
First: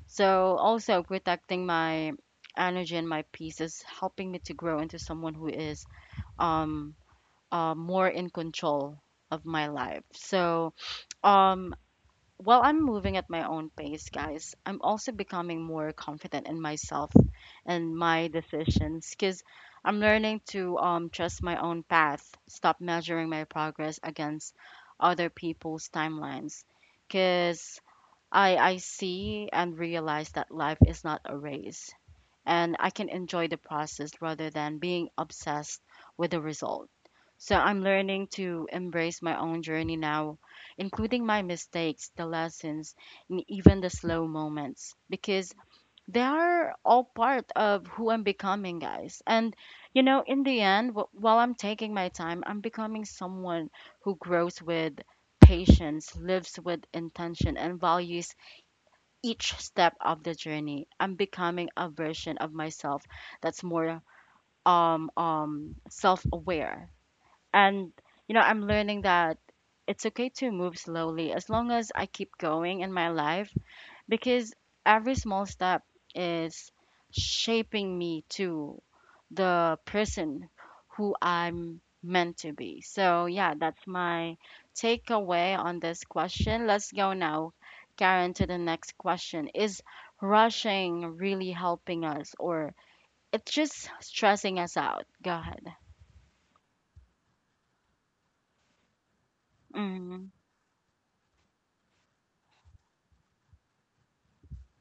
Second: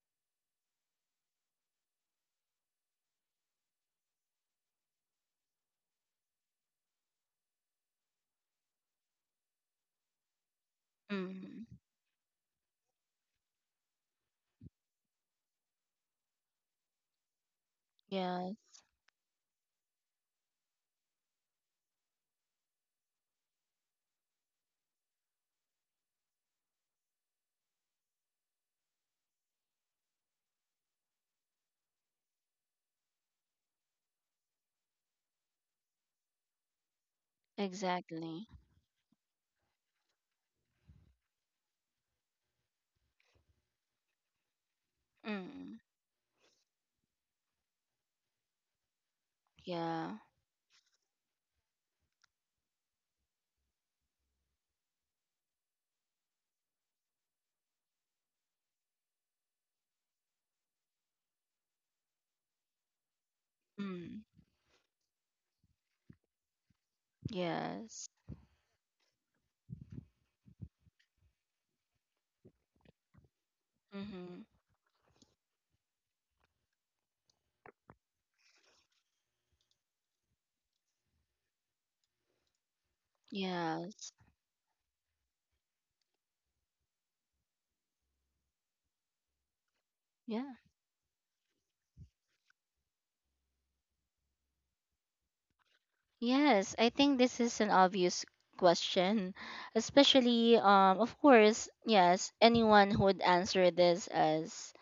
Speaker 1: So also protecting my energy and my peace is helping me to grow into someone who is um more in control of my life. So um
Speaker 2: Mm-hmm.
Speaker 1: while I'm moving at my own pace, guys, I'm also becoming more confident in myself and my
Speaker 2: Yes.
Speaker 1: decisions, because I'm learning to trust my own path, stop measuring my progress against other people's timelines, because I see and realize that life is not a race, and I can enjoy the process rather than being obsessed with the result. So I'm learning
Speaker 2: Exactly.
Speaker 1: to embrace my own journey now, including my mistakes, the lessons, and even the slow moments, because
Speaker 2: Mm-hmm.
Speaker 1: they are all part of who I'm becoming, guys. And, you
Speaker 2: Yeah.
Speaker 1: know, in the end, while I'm taking my time, I'm becoming someone who grows with patience, lives with intention, and values each step of the journey. I'm becoming a version of myself that's more
Speaker 2: Mm-hmm.
Speaker 1: self-aware. And,
Speaker 2: Yes.
Speaker 1: you know, I'm learning that it's okay to move slowly as long as I keep going in my life,
Speaker 2: Mm-hmm.
Speaker 1: because every small step is shaping me to the person who I'm meant to be. So, yeah, that's
Speaker 2: Yes.
Speaker 1: my takeaway on this question. Let's go now, Karen, to the next question. Is
Speaker 2: Yeah.
Speaker 1: rushing really helping us, or it's just stressing us out? Go ahead.
Speaker 2: Yes, I think this is an obvious question,
Speaker 1: Mm-hmm,
Speaker 2: especially of course, yes, anyone who would answer this as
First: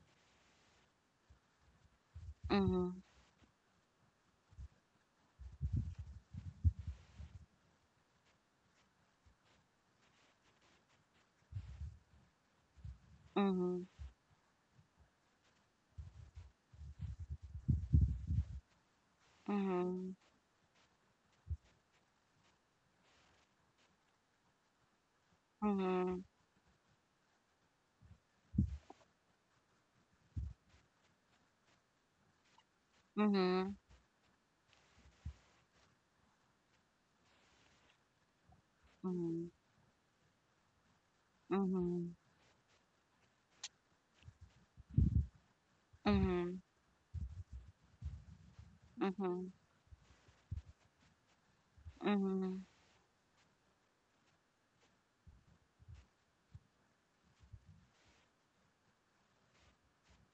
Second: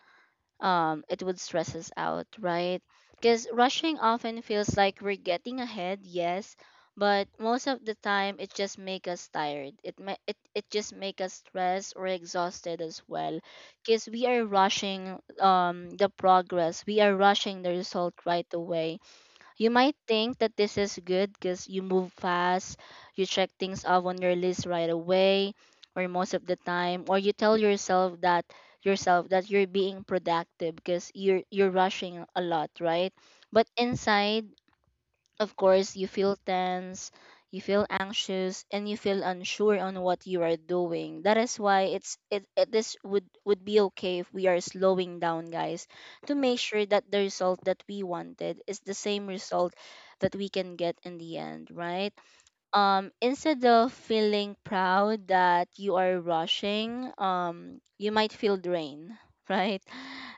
Speaker 2: it would stress us out, right? Because rushing often feels like we're getting ahead, yes, but most of the time it just make us tired. It it just make us stressed or exhausted as well,
Speaker 1: mm-hmm,
Speaker 2: because we are rushing the progress, we are rushing the result right away. You might
Speaker 1: mm-hmm,
Speaker 2: think that this is good because you move fast, you check things off on your list right away, or
Speaker 1: mm-hmm,
Speaker 2: most of the time, or you tell yourself that you're being productive because you're rushing a lot, right? But
Speaker 1: mm-hmm,
Speaker 2: inside, of course, you feel tense, you feel anxious, and you feel
Speaker 1: mm-hmm,
Speaker 2: unsure on what you are doing. That is why
Speaker 1: mm-hmm,
Speaker 2: it this would be okay if we are slowing down, guys,
Speaker 1: mm-hmm,
Speaker 2: to
Speaker 1: mm-hmm,
Speaker 2: make sure that the result that we wanted is the same
Speaker 1: mm-hmm.
Speaker 2: result that we can get in the end, right?
Speaker 1: Mm-hmm.
Speaker 2: Instead of feeling proud that you are rushing, you might feel drained right?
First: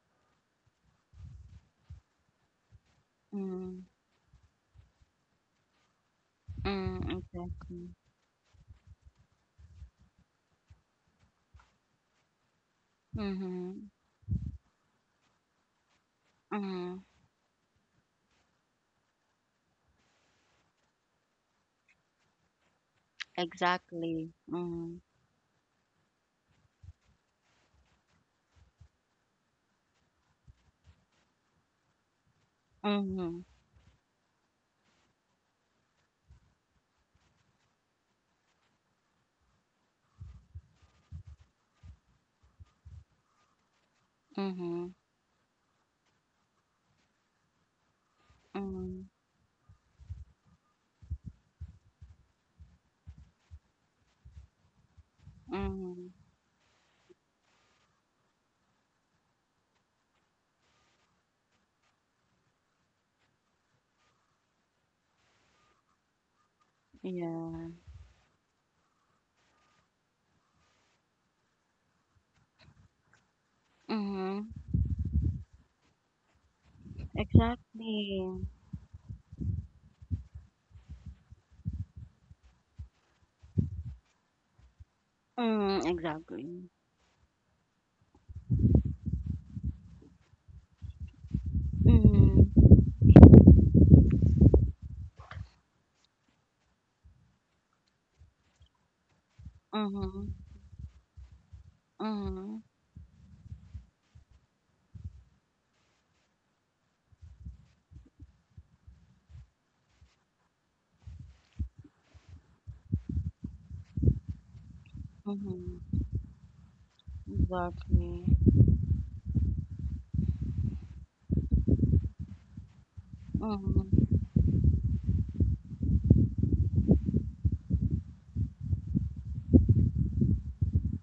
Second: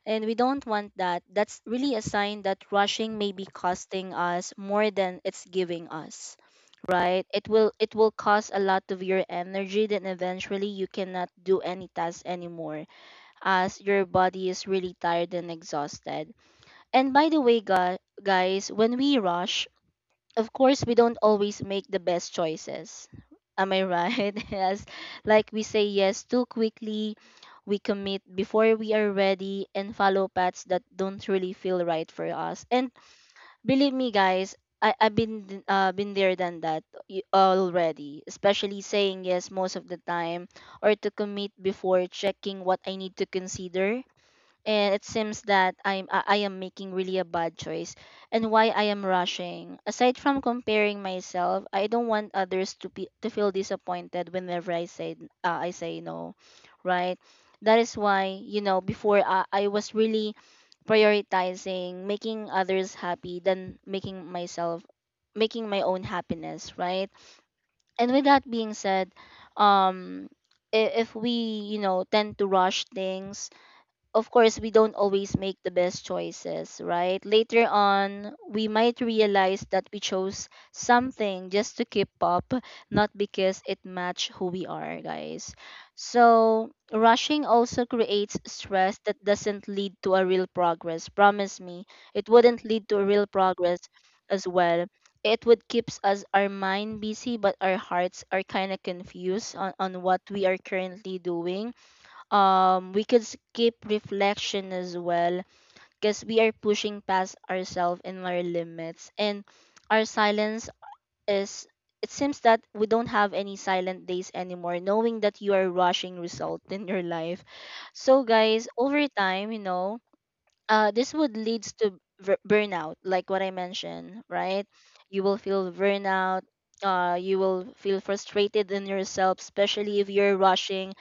Speaker 2: And we don't want that. That's really a sign that rushing may be
Speaker 1: Mm,
Speaker 2: costing us more than it's giving us,
Speaker 1: mm,
Speaker 2: right? It will,
Speaker 1: exactly.
Speaker 2: it will cost a lot of your energy, then eventually you cannot do any task anymore as
Speaker 1: Mm-hmm.
Speaker 2: your body is really tired and exhausted.
Speaker 1: Mm,
Speaker 2: And by the way, guys, when we rush, of course we don't always make the best choices, am I
Speaker 1: exactly.
Speaker 2: right? Yes.
Speaker 1: Mm,
Speaker 2: Like we say yes too quickly, we commit before we are ready and follow paths that don't really feel right for us. And
Speaker 1: mm-hmm.
Speaker 2: believe me guys, I've been there than that already, especially saying yes most of the time or to commit before checking what I need to consider.
Speaker 1: Mm-hmm.
Speaker 2: And it seems that I am making really a bad choice. And why I am
Speaker 1: Mm,
Speaker 2: rushing? Aside from comparing myself, I don't want others to be to feel disappointed whenever I say
Speaker 1: mm-hmm.
Speaker 2: no, right? That is why, you know, before, I was really prioritizing making others happy than making my own happiness, right?
Speaker 1: Yeah.
Speaker 2: And with that being said, um if we, you know, tend to rush things, of course
Speaker 1: Mm-hmm.
Speaker 2: we don't always make the best choices, right? Later
Speaker 1: Exactly.
Speaker 2: on we might realize that we chose something just to keep up, not because it matched who we are, guys.
Speaker 1: Mm, exactly.
Speaker 2: So rushing also creates stress that doesn't lead to a real progress. Promise me, it
Speaker 1: Mm-hmm.
Speaker 2: wouldn't lead to a real progress as well. It would keeps us our mind busy, but our hearts are kind of confused on what
Speaker 1: Mm-hmm.
Speaker 2: we are currently doing.
Speaker 1: Mm-hmm.
Speaker 2: We could skip reflection as well because we are pushing past ourselves and our limits, and our silence is, it seems that we don't have any silent days anymore knowing that you are
Speaker 1: Mm-hmm.
Speaker 2: rushing result in your life. So
Speaker 1: Exactly.
Speaker 2: guys, over time, you know, this would lead to burnout, like what I
Speaker 1: Mm-hmm.
Speaker 2: mentioned, right? You will feel burnout. You will feel frustrated in yourself, especially if you're rushing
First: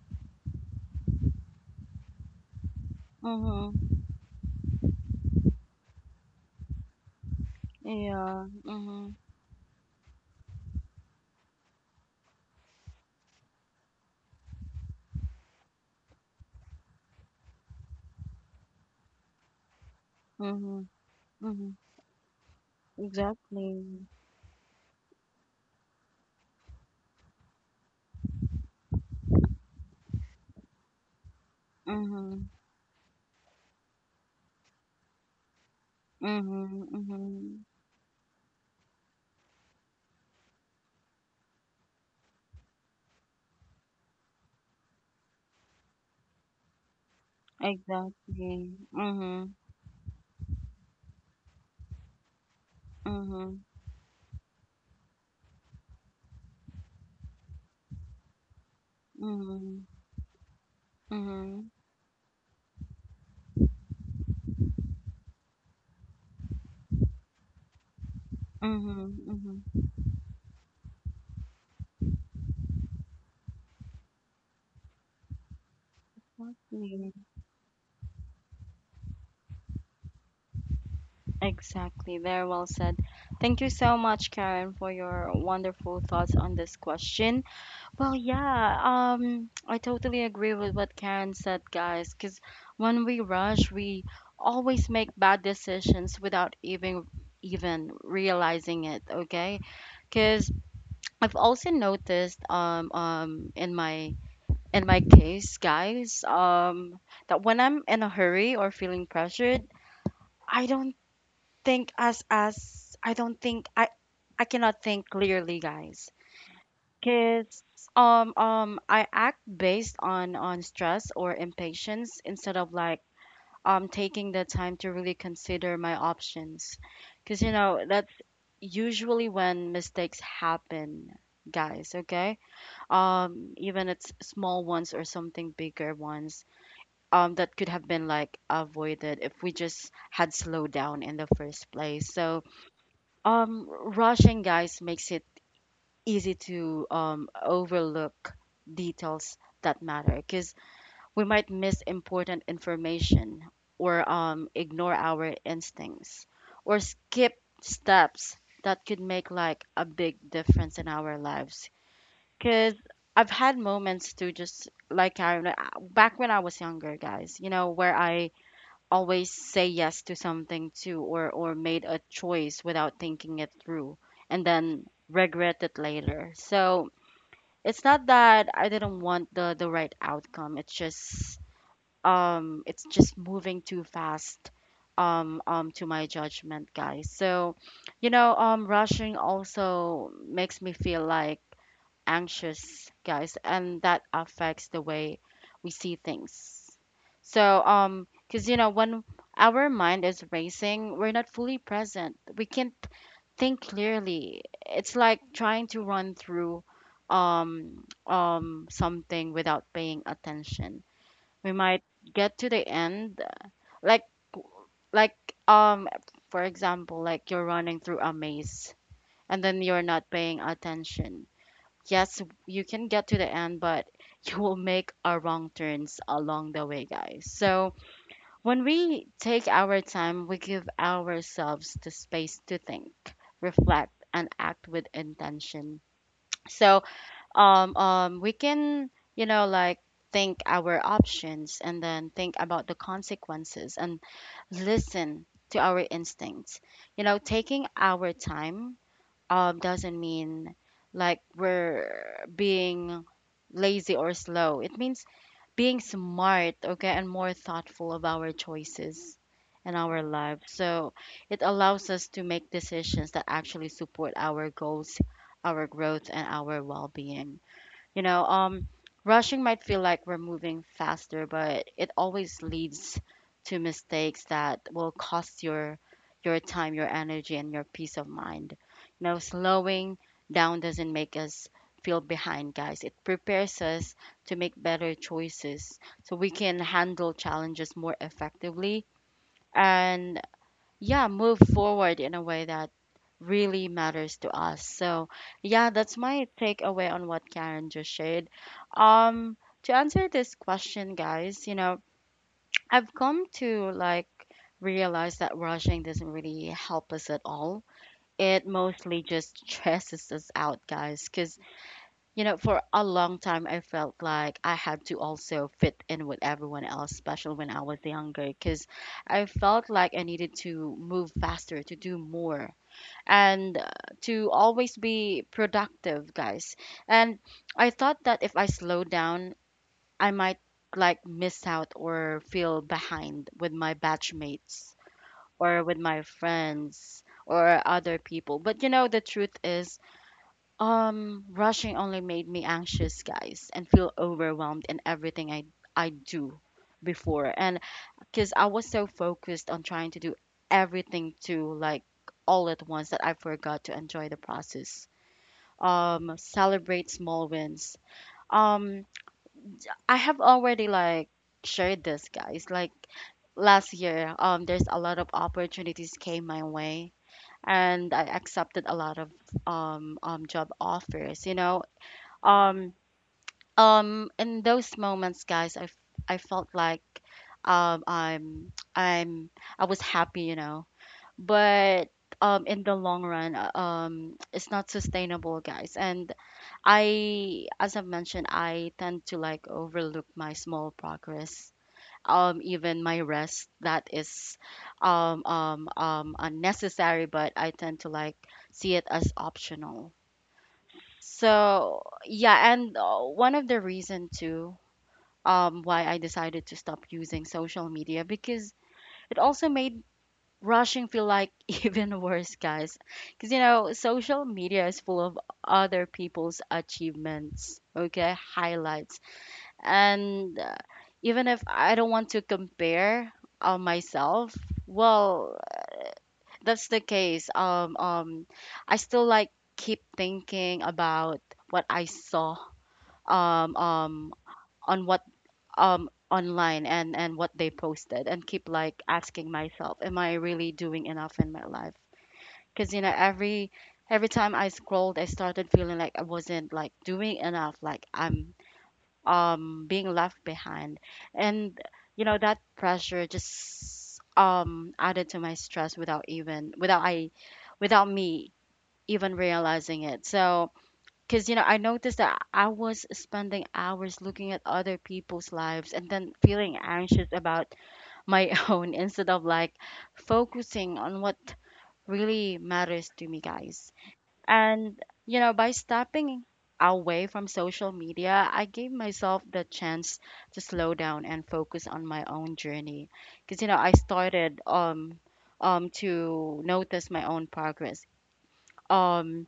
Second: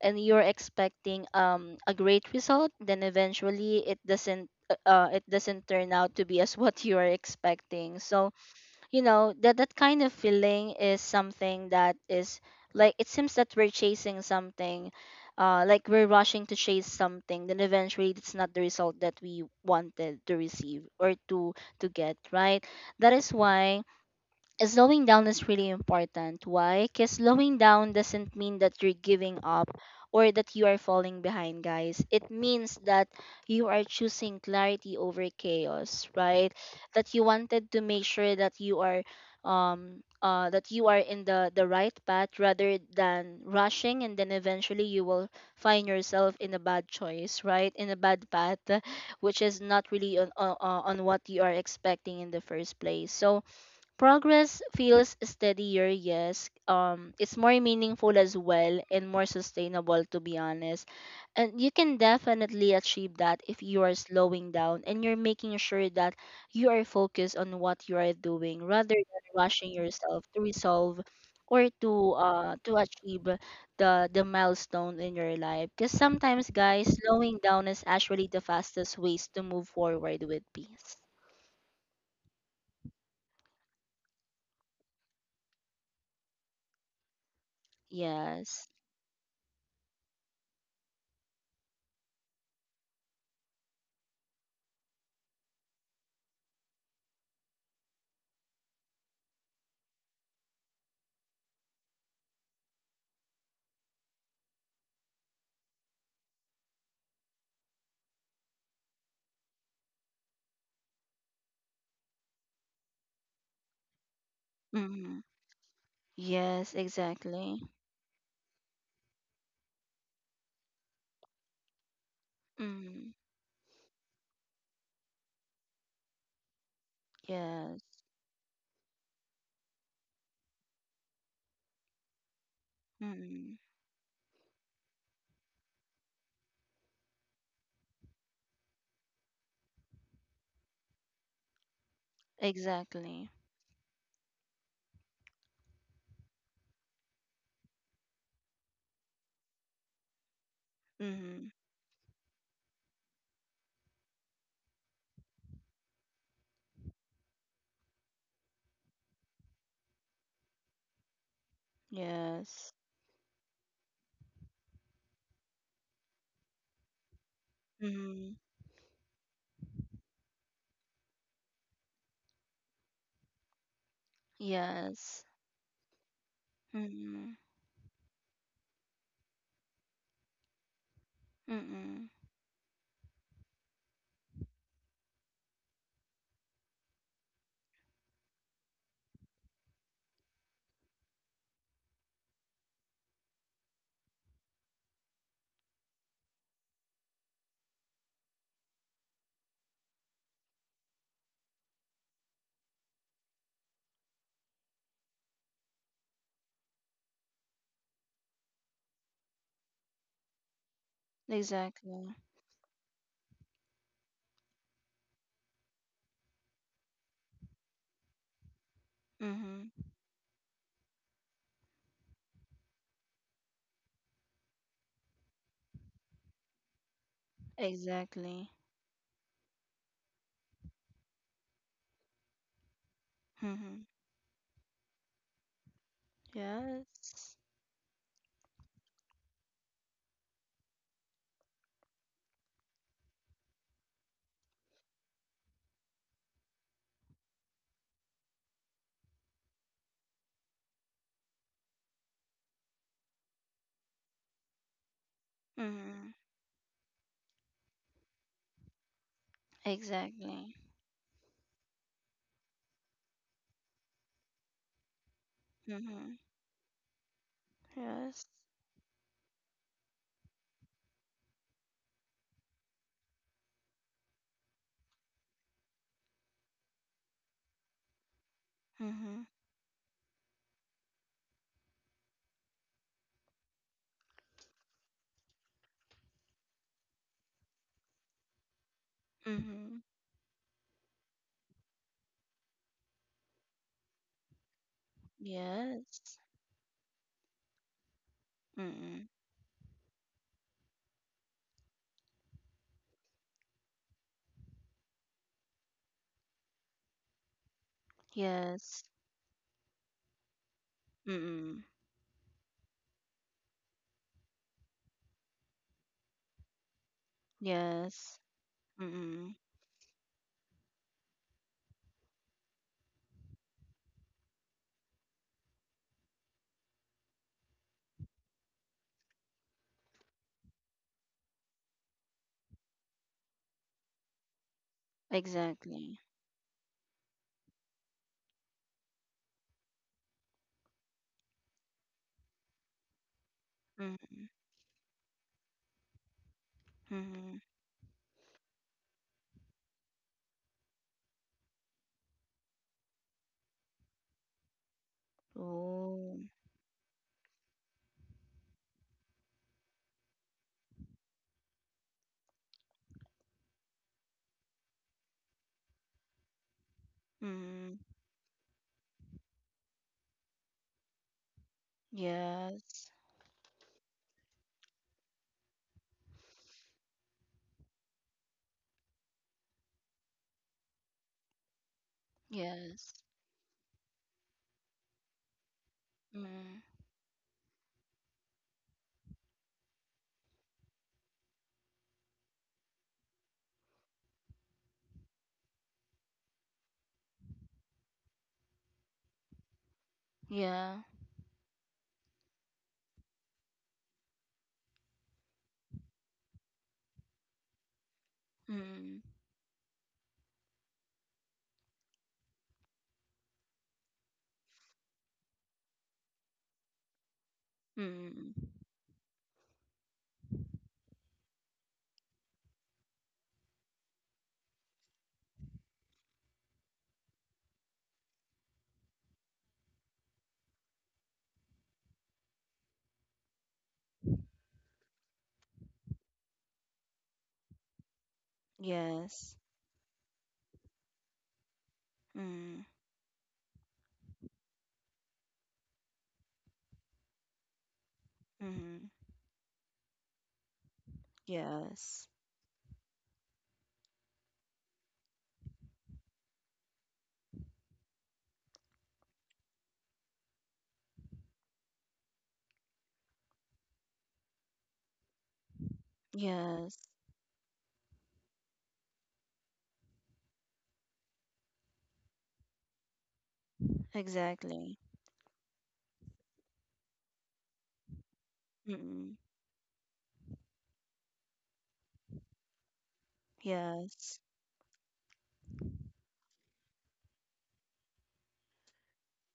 Speaker 2: and you're expecting a great result. Then eventually,
Speaker 1: Mm-hmm.
Speaker 2: it doesn't turn out to be as what you are expecting. So
Speaker 1: Yeah.
Speaker 2: you
Speaker 1: Mm-hmm.
Speaker 2: know that that kind of feeling is something that is like, it seems that we're chasing something, like we're rushing to chase something, then eventually it's not the result that we wanted to
Speaker 1: Mm-hmm.
Speaker 2: receive or to
Speaker 1: Mm-hmm.
Speaker 2: get right. That is
Speaker 1: Exactly.
Speaker 2: why slowing down is really important. Why? Because slowing down doesn't mean that you're giving up or that you are falling behind, guys. It
Speaker 1: Mm-hmm.
Speaker 2: means that you are choosing clarity over chaos, right?
Speaker 1: Mm-hmm.
Speaker 2: That you
Speaker 1: Mm-hmm.
Speaker 2: wanted to make sure that you are in the right path, rather than rushing and then eventually you will find yourself in a bad choice, right, in a bad path,
Speaker 1: Exactly.
Speaker 2: which
Speaker 1: Mm-hmm.
Speaker 2: is not really on what you are expecting in the first place. So
Speaker 1: Mm-hmm.
Speaker 2: progress feels steadier, yes. It's more meaningful as well and more
Speaker 1: Mhm,
Speaker 2: sustainable, to be honest. And you
Speaker 1: mhm,
Speaker 2: can definitely achieve that if you are slowing down and you're making sure that you are focused on what you are doing, rather
Speaker 1: mhm,
Speaker 2: than
Speaker 1: mhm.
Speaker 2: rushing yourself to resolve or to achieve the milestone in your life. Because sometimes, guys,
Speaker 1: Okay.
Speaker 2: slowing down is actually the fastest ways to move forward with peace.
Speaker 1: Exactly. Very well said. Thank you so much, Karen, for your wonderful thoughts on this question. Well,
Speaker 2: Yes.
Speaker 1: yeah, I totally agree with what Karen said, guys, because when we rush, we always make bad decisions without even realizing it, okay? Because I've also noticed in my case, guys, that when I'm in a hurry or feeling pressured, I don't I don't think I cannot think
Speaker 2: Mm-hmm.
Speaker 1: clearly, guys.
Speaker 2: Yes, exactly.
Speaker 1: Cause I act based on stress or impatience instead of
Speaker 2: Mm,
Speaker 1: taking the time to really consider my options. Cause you
Speaker 2: yes.
Speaker 1: know, that's usually when mistakes happen, guys. Okay,
Speaker 2: Mm,
Speaker 1: even it's small ones or something bigger ones, that could have been avoided if we just had slowed down in the first place. So,
Speaker 2: exactly.
Speaker 1: rushing, guys, makes it easy to overlook details that matter, because we
Speaker 2: Mm,
Speaker 1: might miss important information, or ignore our instincts, or skip steps that could make a big difference in our lives.
Speaker 2: yes.
Speaker 1: Because I've had moments to just like Karen, like, back when I was younger, guys, you know, where I
Speaker 2: Mm,
Speaker 1: always say yes to something too, or made a choice without thinking it through, and then
Speaker 2: yes.
Speaker 1: regret it later. So
Speaker 2: Mm,
Speaker 1: it's not that I didn't want the right outcome. It's just
Speaker 2: mm,
Speaker 1: it's just moving too fast, to my judgment, guys. So you know, rushing also makes me feel anxious, guys, and that affects the way we see things. So, because you know, when our mind is racing, we're not fully present. We can't think clearly. It's like trying to run through something without paying attention. We might
Speaker 2: exactly.
Speaker 1: get to the end, like like um for example, like you're running through a maze and then
Speaker 2: Mm,
Speaker 1: you're not paying attention. Yes, you can get to the end, but you will make a wrong turns along the way, guys. So
Speaker 2: exactly.
Speaker 1: when we take our time, we give ourselves the space to think,
Speaker 2: Mm,
Speaker 1: reflect, and act with intention. So
Speaker 2: yes.
Speaker 1: we can, you know, think our options, and then think about the consequences, and listen to our instincts. You know, taking our time doesn't mean we're being lazy or slow. It means being
Speaker 2: Mm,
Speaker 1: smart, okay, and more thoughtful of our choices and our life.
Speaker 2: exactly.
Speaker 1: So it allows us to make decisions that actually support our goals, our growth,
Speaker 2: Mm,
Speaker 1: and our well being. You
Speaker 2: yes.
Speaker 1: know, rushing might feel like we're moving faster, but it always leads to mistakes that will cost your time, your energy, and your peace of mind. You know,
Speaker 2: Mm,
Speaker 1: slowing down doesn't make us feel behind, guys. It prepares us to make better choices, so we can handle challenges more effectively,
Speaker 2: mm,
Speaker 1: and yeah, move forward in a way that really matters to us. So, yeah, that's
Speaker 2: yes.
Speaker 1: my takeaway on what Karen just shared.
Speaker 2: Mm,
Speaker 1: Um, to answer this question, guys, you know, I've come to realize that rushing doesn't really help us at all. It
Speaker 2: yes.
Speaker 1: mostly just stresses us out, guys, because
Speaker 2: Mm,
Speaker 1: you know, for a long time, I felt like I had to also fit in with everyone else, especially when I was
Speaker 2: yes.
Speaker 1: younger, because I
Speaker 2: Mm,
Speaker 1: felt like I needed to move faster, to do more and to always be productive, guys. And I thought that if I slow down, I might miss out or feel behind with my batchmates or with
Speaker 2: exactly.
Speaker 1: my friends or other people. But you know, the truth is, rushing only made me anxious, guys, and feel
Speaker 2: Mm.
Speaker 1: overwhelmed in everything I do before. And because I was so focused on trying to do everything to like all at once that I forgot to enjoy the process.
Speaker 2: Oh.
Speaker 1: Celebrate small wins. Um, I have already shared this, guys. Like last year, there's a lot of opportunities came my way,
Speaker 2: Mm.
Speaker 1: and I accepted a lot of job offers. You know, um,
Speaker 2: Yes.
Speaker 1: in those moments, guys, I felt like um I'm I'm I was happy, you know. But in the
Speaker 2: Yes.
Speaker 1: long run it's not sustainable, guys. And
Speaker 2: Mm.
Speaker 1: I, as I've mentioned, I tend to overlook my small progress, even my rest, that is unnecessary, but I tend to see it as optional.
Speaker 2: Yeah.
Speaker 1: So yeah, and one of the reason too why I decided to stop using social media, because
Speaker 2: Mm.
Speaker 1: it also made rushing feel like even worse, guys, because you know, social media is full of other people's achievements, okay,
Speaker 2: Mm.
Speaker 1: highlights. And even if I don't want to compare myself, well, that's the case. I still keep thinking about what I saw um um on what online, and what they posted, and keep
Speaker 2: Yes.
Speaker 1: asking myself, am I really doing enough in my life?
Speaker 2: Mm.
Speaker 1: Because, you know, every time I scrolled, I started feeling like I wasn't doing enough, like I'm
Speaker 2: Mm.
Speaker 1: being left behind. And,
Speaker 2: Yes.
Speaker 1: you know, that pressure just added to my stress without even without I without me even realizing it. So, because, you know, I noticed that I was spending hours looking at other people's lives and then feeling
Speaker 2: Yes.
Speaker 1: anxious about my own instead of focusing on what really matters to me, guys.
Speaker 2: Exactly.
Speaker 1: And, you know, by stepping away from social media, I gave
Speaker 2: Mm.
Speaker 1: myself the chance to slow down and focus on my own journey. Because, you know, I
Speaker 2: Yes.
Speaker 1: started to notice my own progress. Um,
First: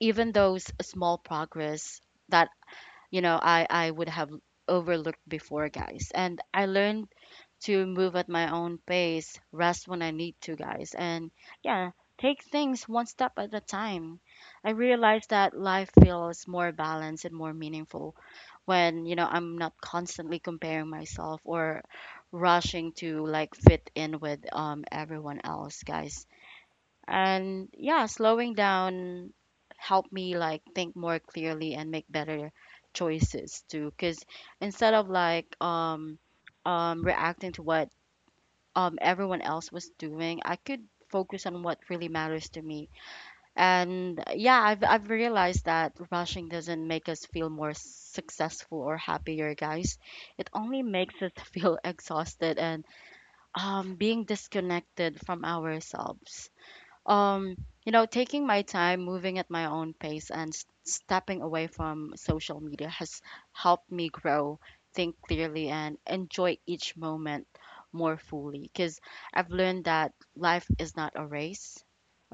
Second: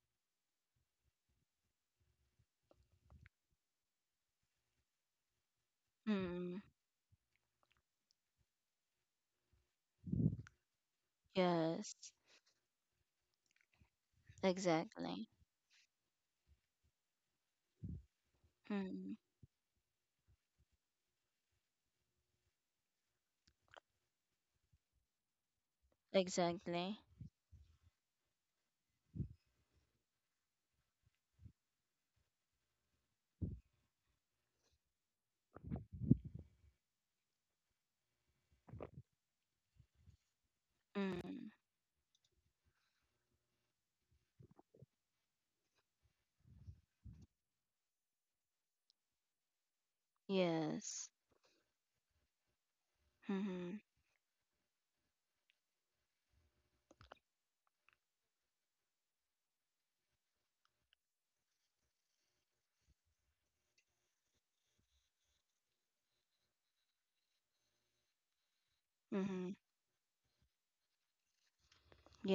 Speaker 1: Even those small progress that, you know, I would have overlooked before, guys. And
Speaker 2: Mm.
Speaker 1: I learned to move at my own pace, rest when I need to, guys. And yeah,
Speaker 2: Yes.
Speaker 1: take things one step at a time. I
Speaker 2: Exactly.
Speaker 1: realized that life feels more balanced and more meaningful when,
Speaker 2: Mm.
Speaker 1: you know, I'm not constantly comparing myself or rushing to fit in with everyone else, guys.
Speaker 2: Exactly.
Speaker 1: And yeah, slowing down helped me think more clearly and make better choices too. Cause instead of reacting to what everyone else was doing, I could focus
Speaker 2: Mm.
Speaker 1: on what really matters to me. And yeah, I've realized that rushing doesn't make us feel more successful or happier, guys. It only
Speaker 2: Yes.
Speaker 1: makes us feel exhausted and
Speaker 2: Mm.
Speaker 1: being disconnected from ourselves. um you know, taking my time, moving at my own pace, and stepping away from social media has helped me grow, think clearly, and enjoy each moment more fully, because I've
Speaker 2: Mm.
Speaker 1: learned that life is not a race,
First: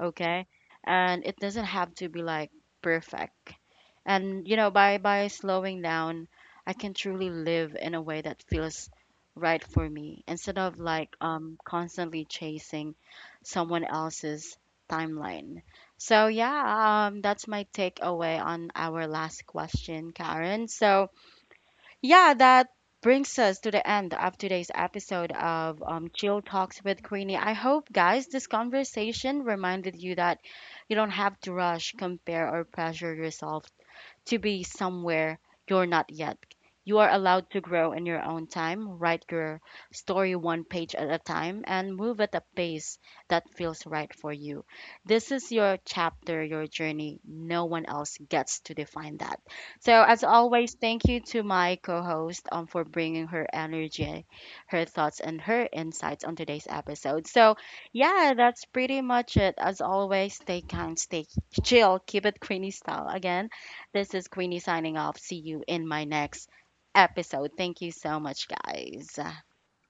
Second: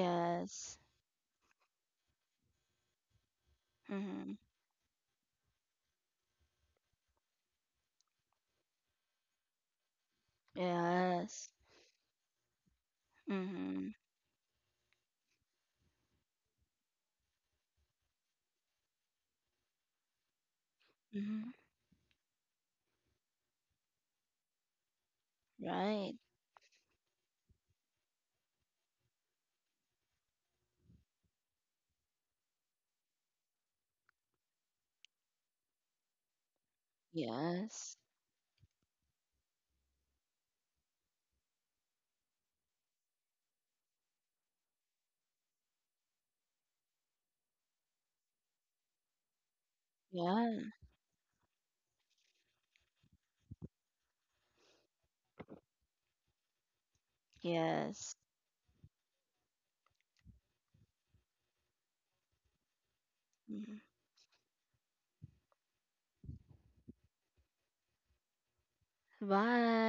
Speaker 1: okay, and it doesn't have to be perfect.
Speaker 2: Mm.
Speaker 1: And you know, by slowing down, I can truly live in a way that feels right for me instead of
Speaker 2: Yes.
Speaker 1: constantly chasing someone
Speaker 2: Mm.
Speaker 1: else's timeline. So yeah, that's my takeaway on our last question, Karen. So
Speaker 2: Mm.
Speaker 1: yeah, that brings us to the end of today's episode of
Speaker 2: Right.
Speaker 1: Chill Talks with Queenie. I hope, guys, this conversation reminded you that you don't have to rush, compare, or pressure yourself to be somewhere you're not yet. You are allowed to grow
Speaker 2: Yes.
Speaker 1: in your own time, write your story one page at a time, and move at a pace that feels right for you. This is your chapter, your journey. No one else gets to define that. So, as
Speaker 2: Yeah.
Speaker 1: always, thank you to my co host for bringing her energy, her thoughts, and her insights on today's episode. So,
Speaker 2: Yes.
Speaker 1: yeah, that's pretty much it. As always, stay kind, stay chill, keep it creamy style. Again,
Speaker 2: Mhm.
Speaker 1: this is Queenie signing off. See you in my next episode. Thank you so much, guys.
Speaker 2: Bye.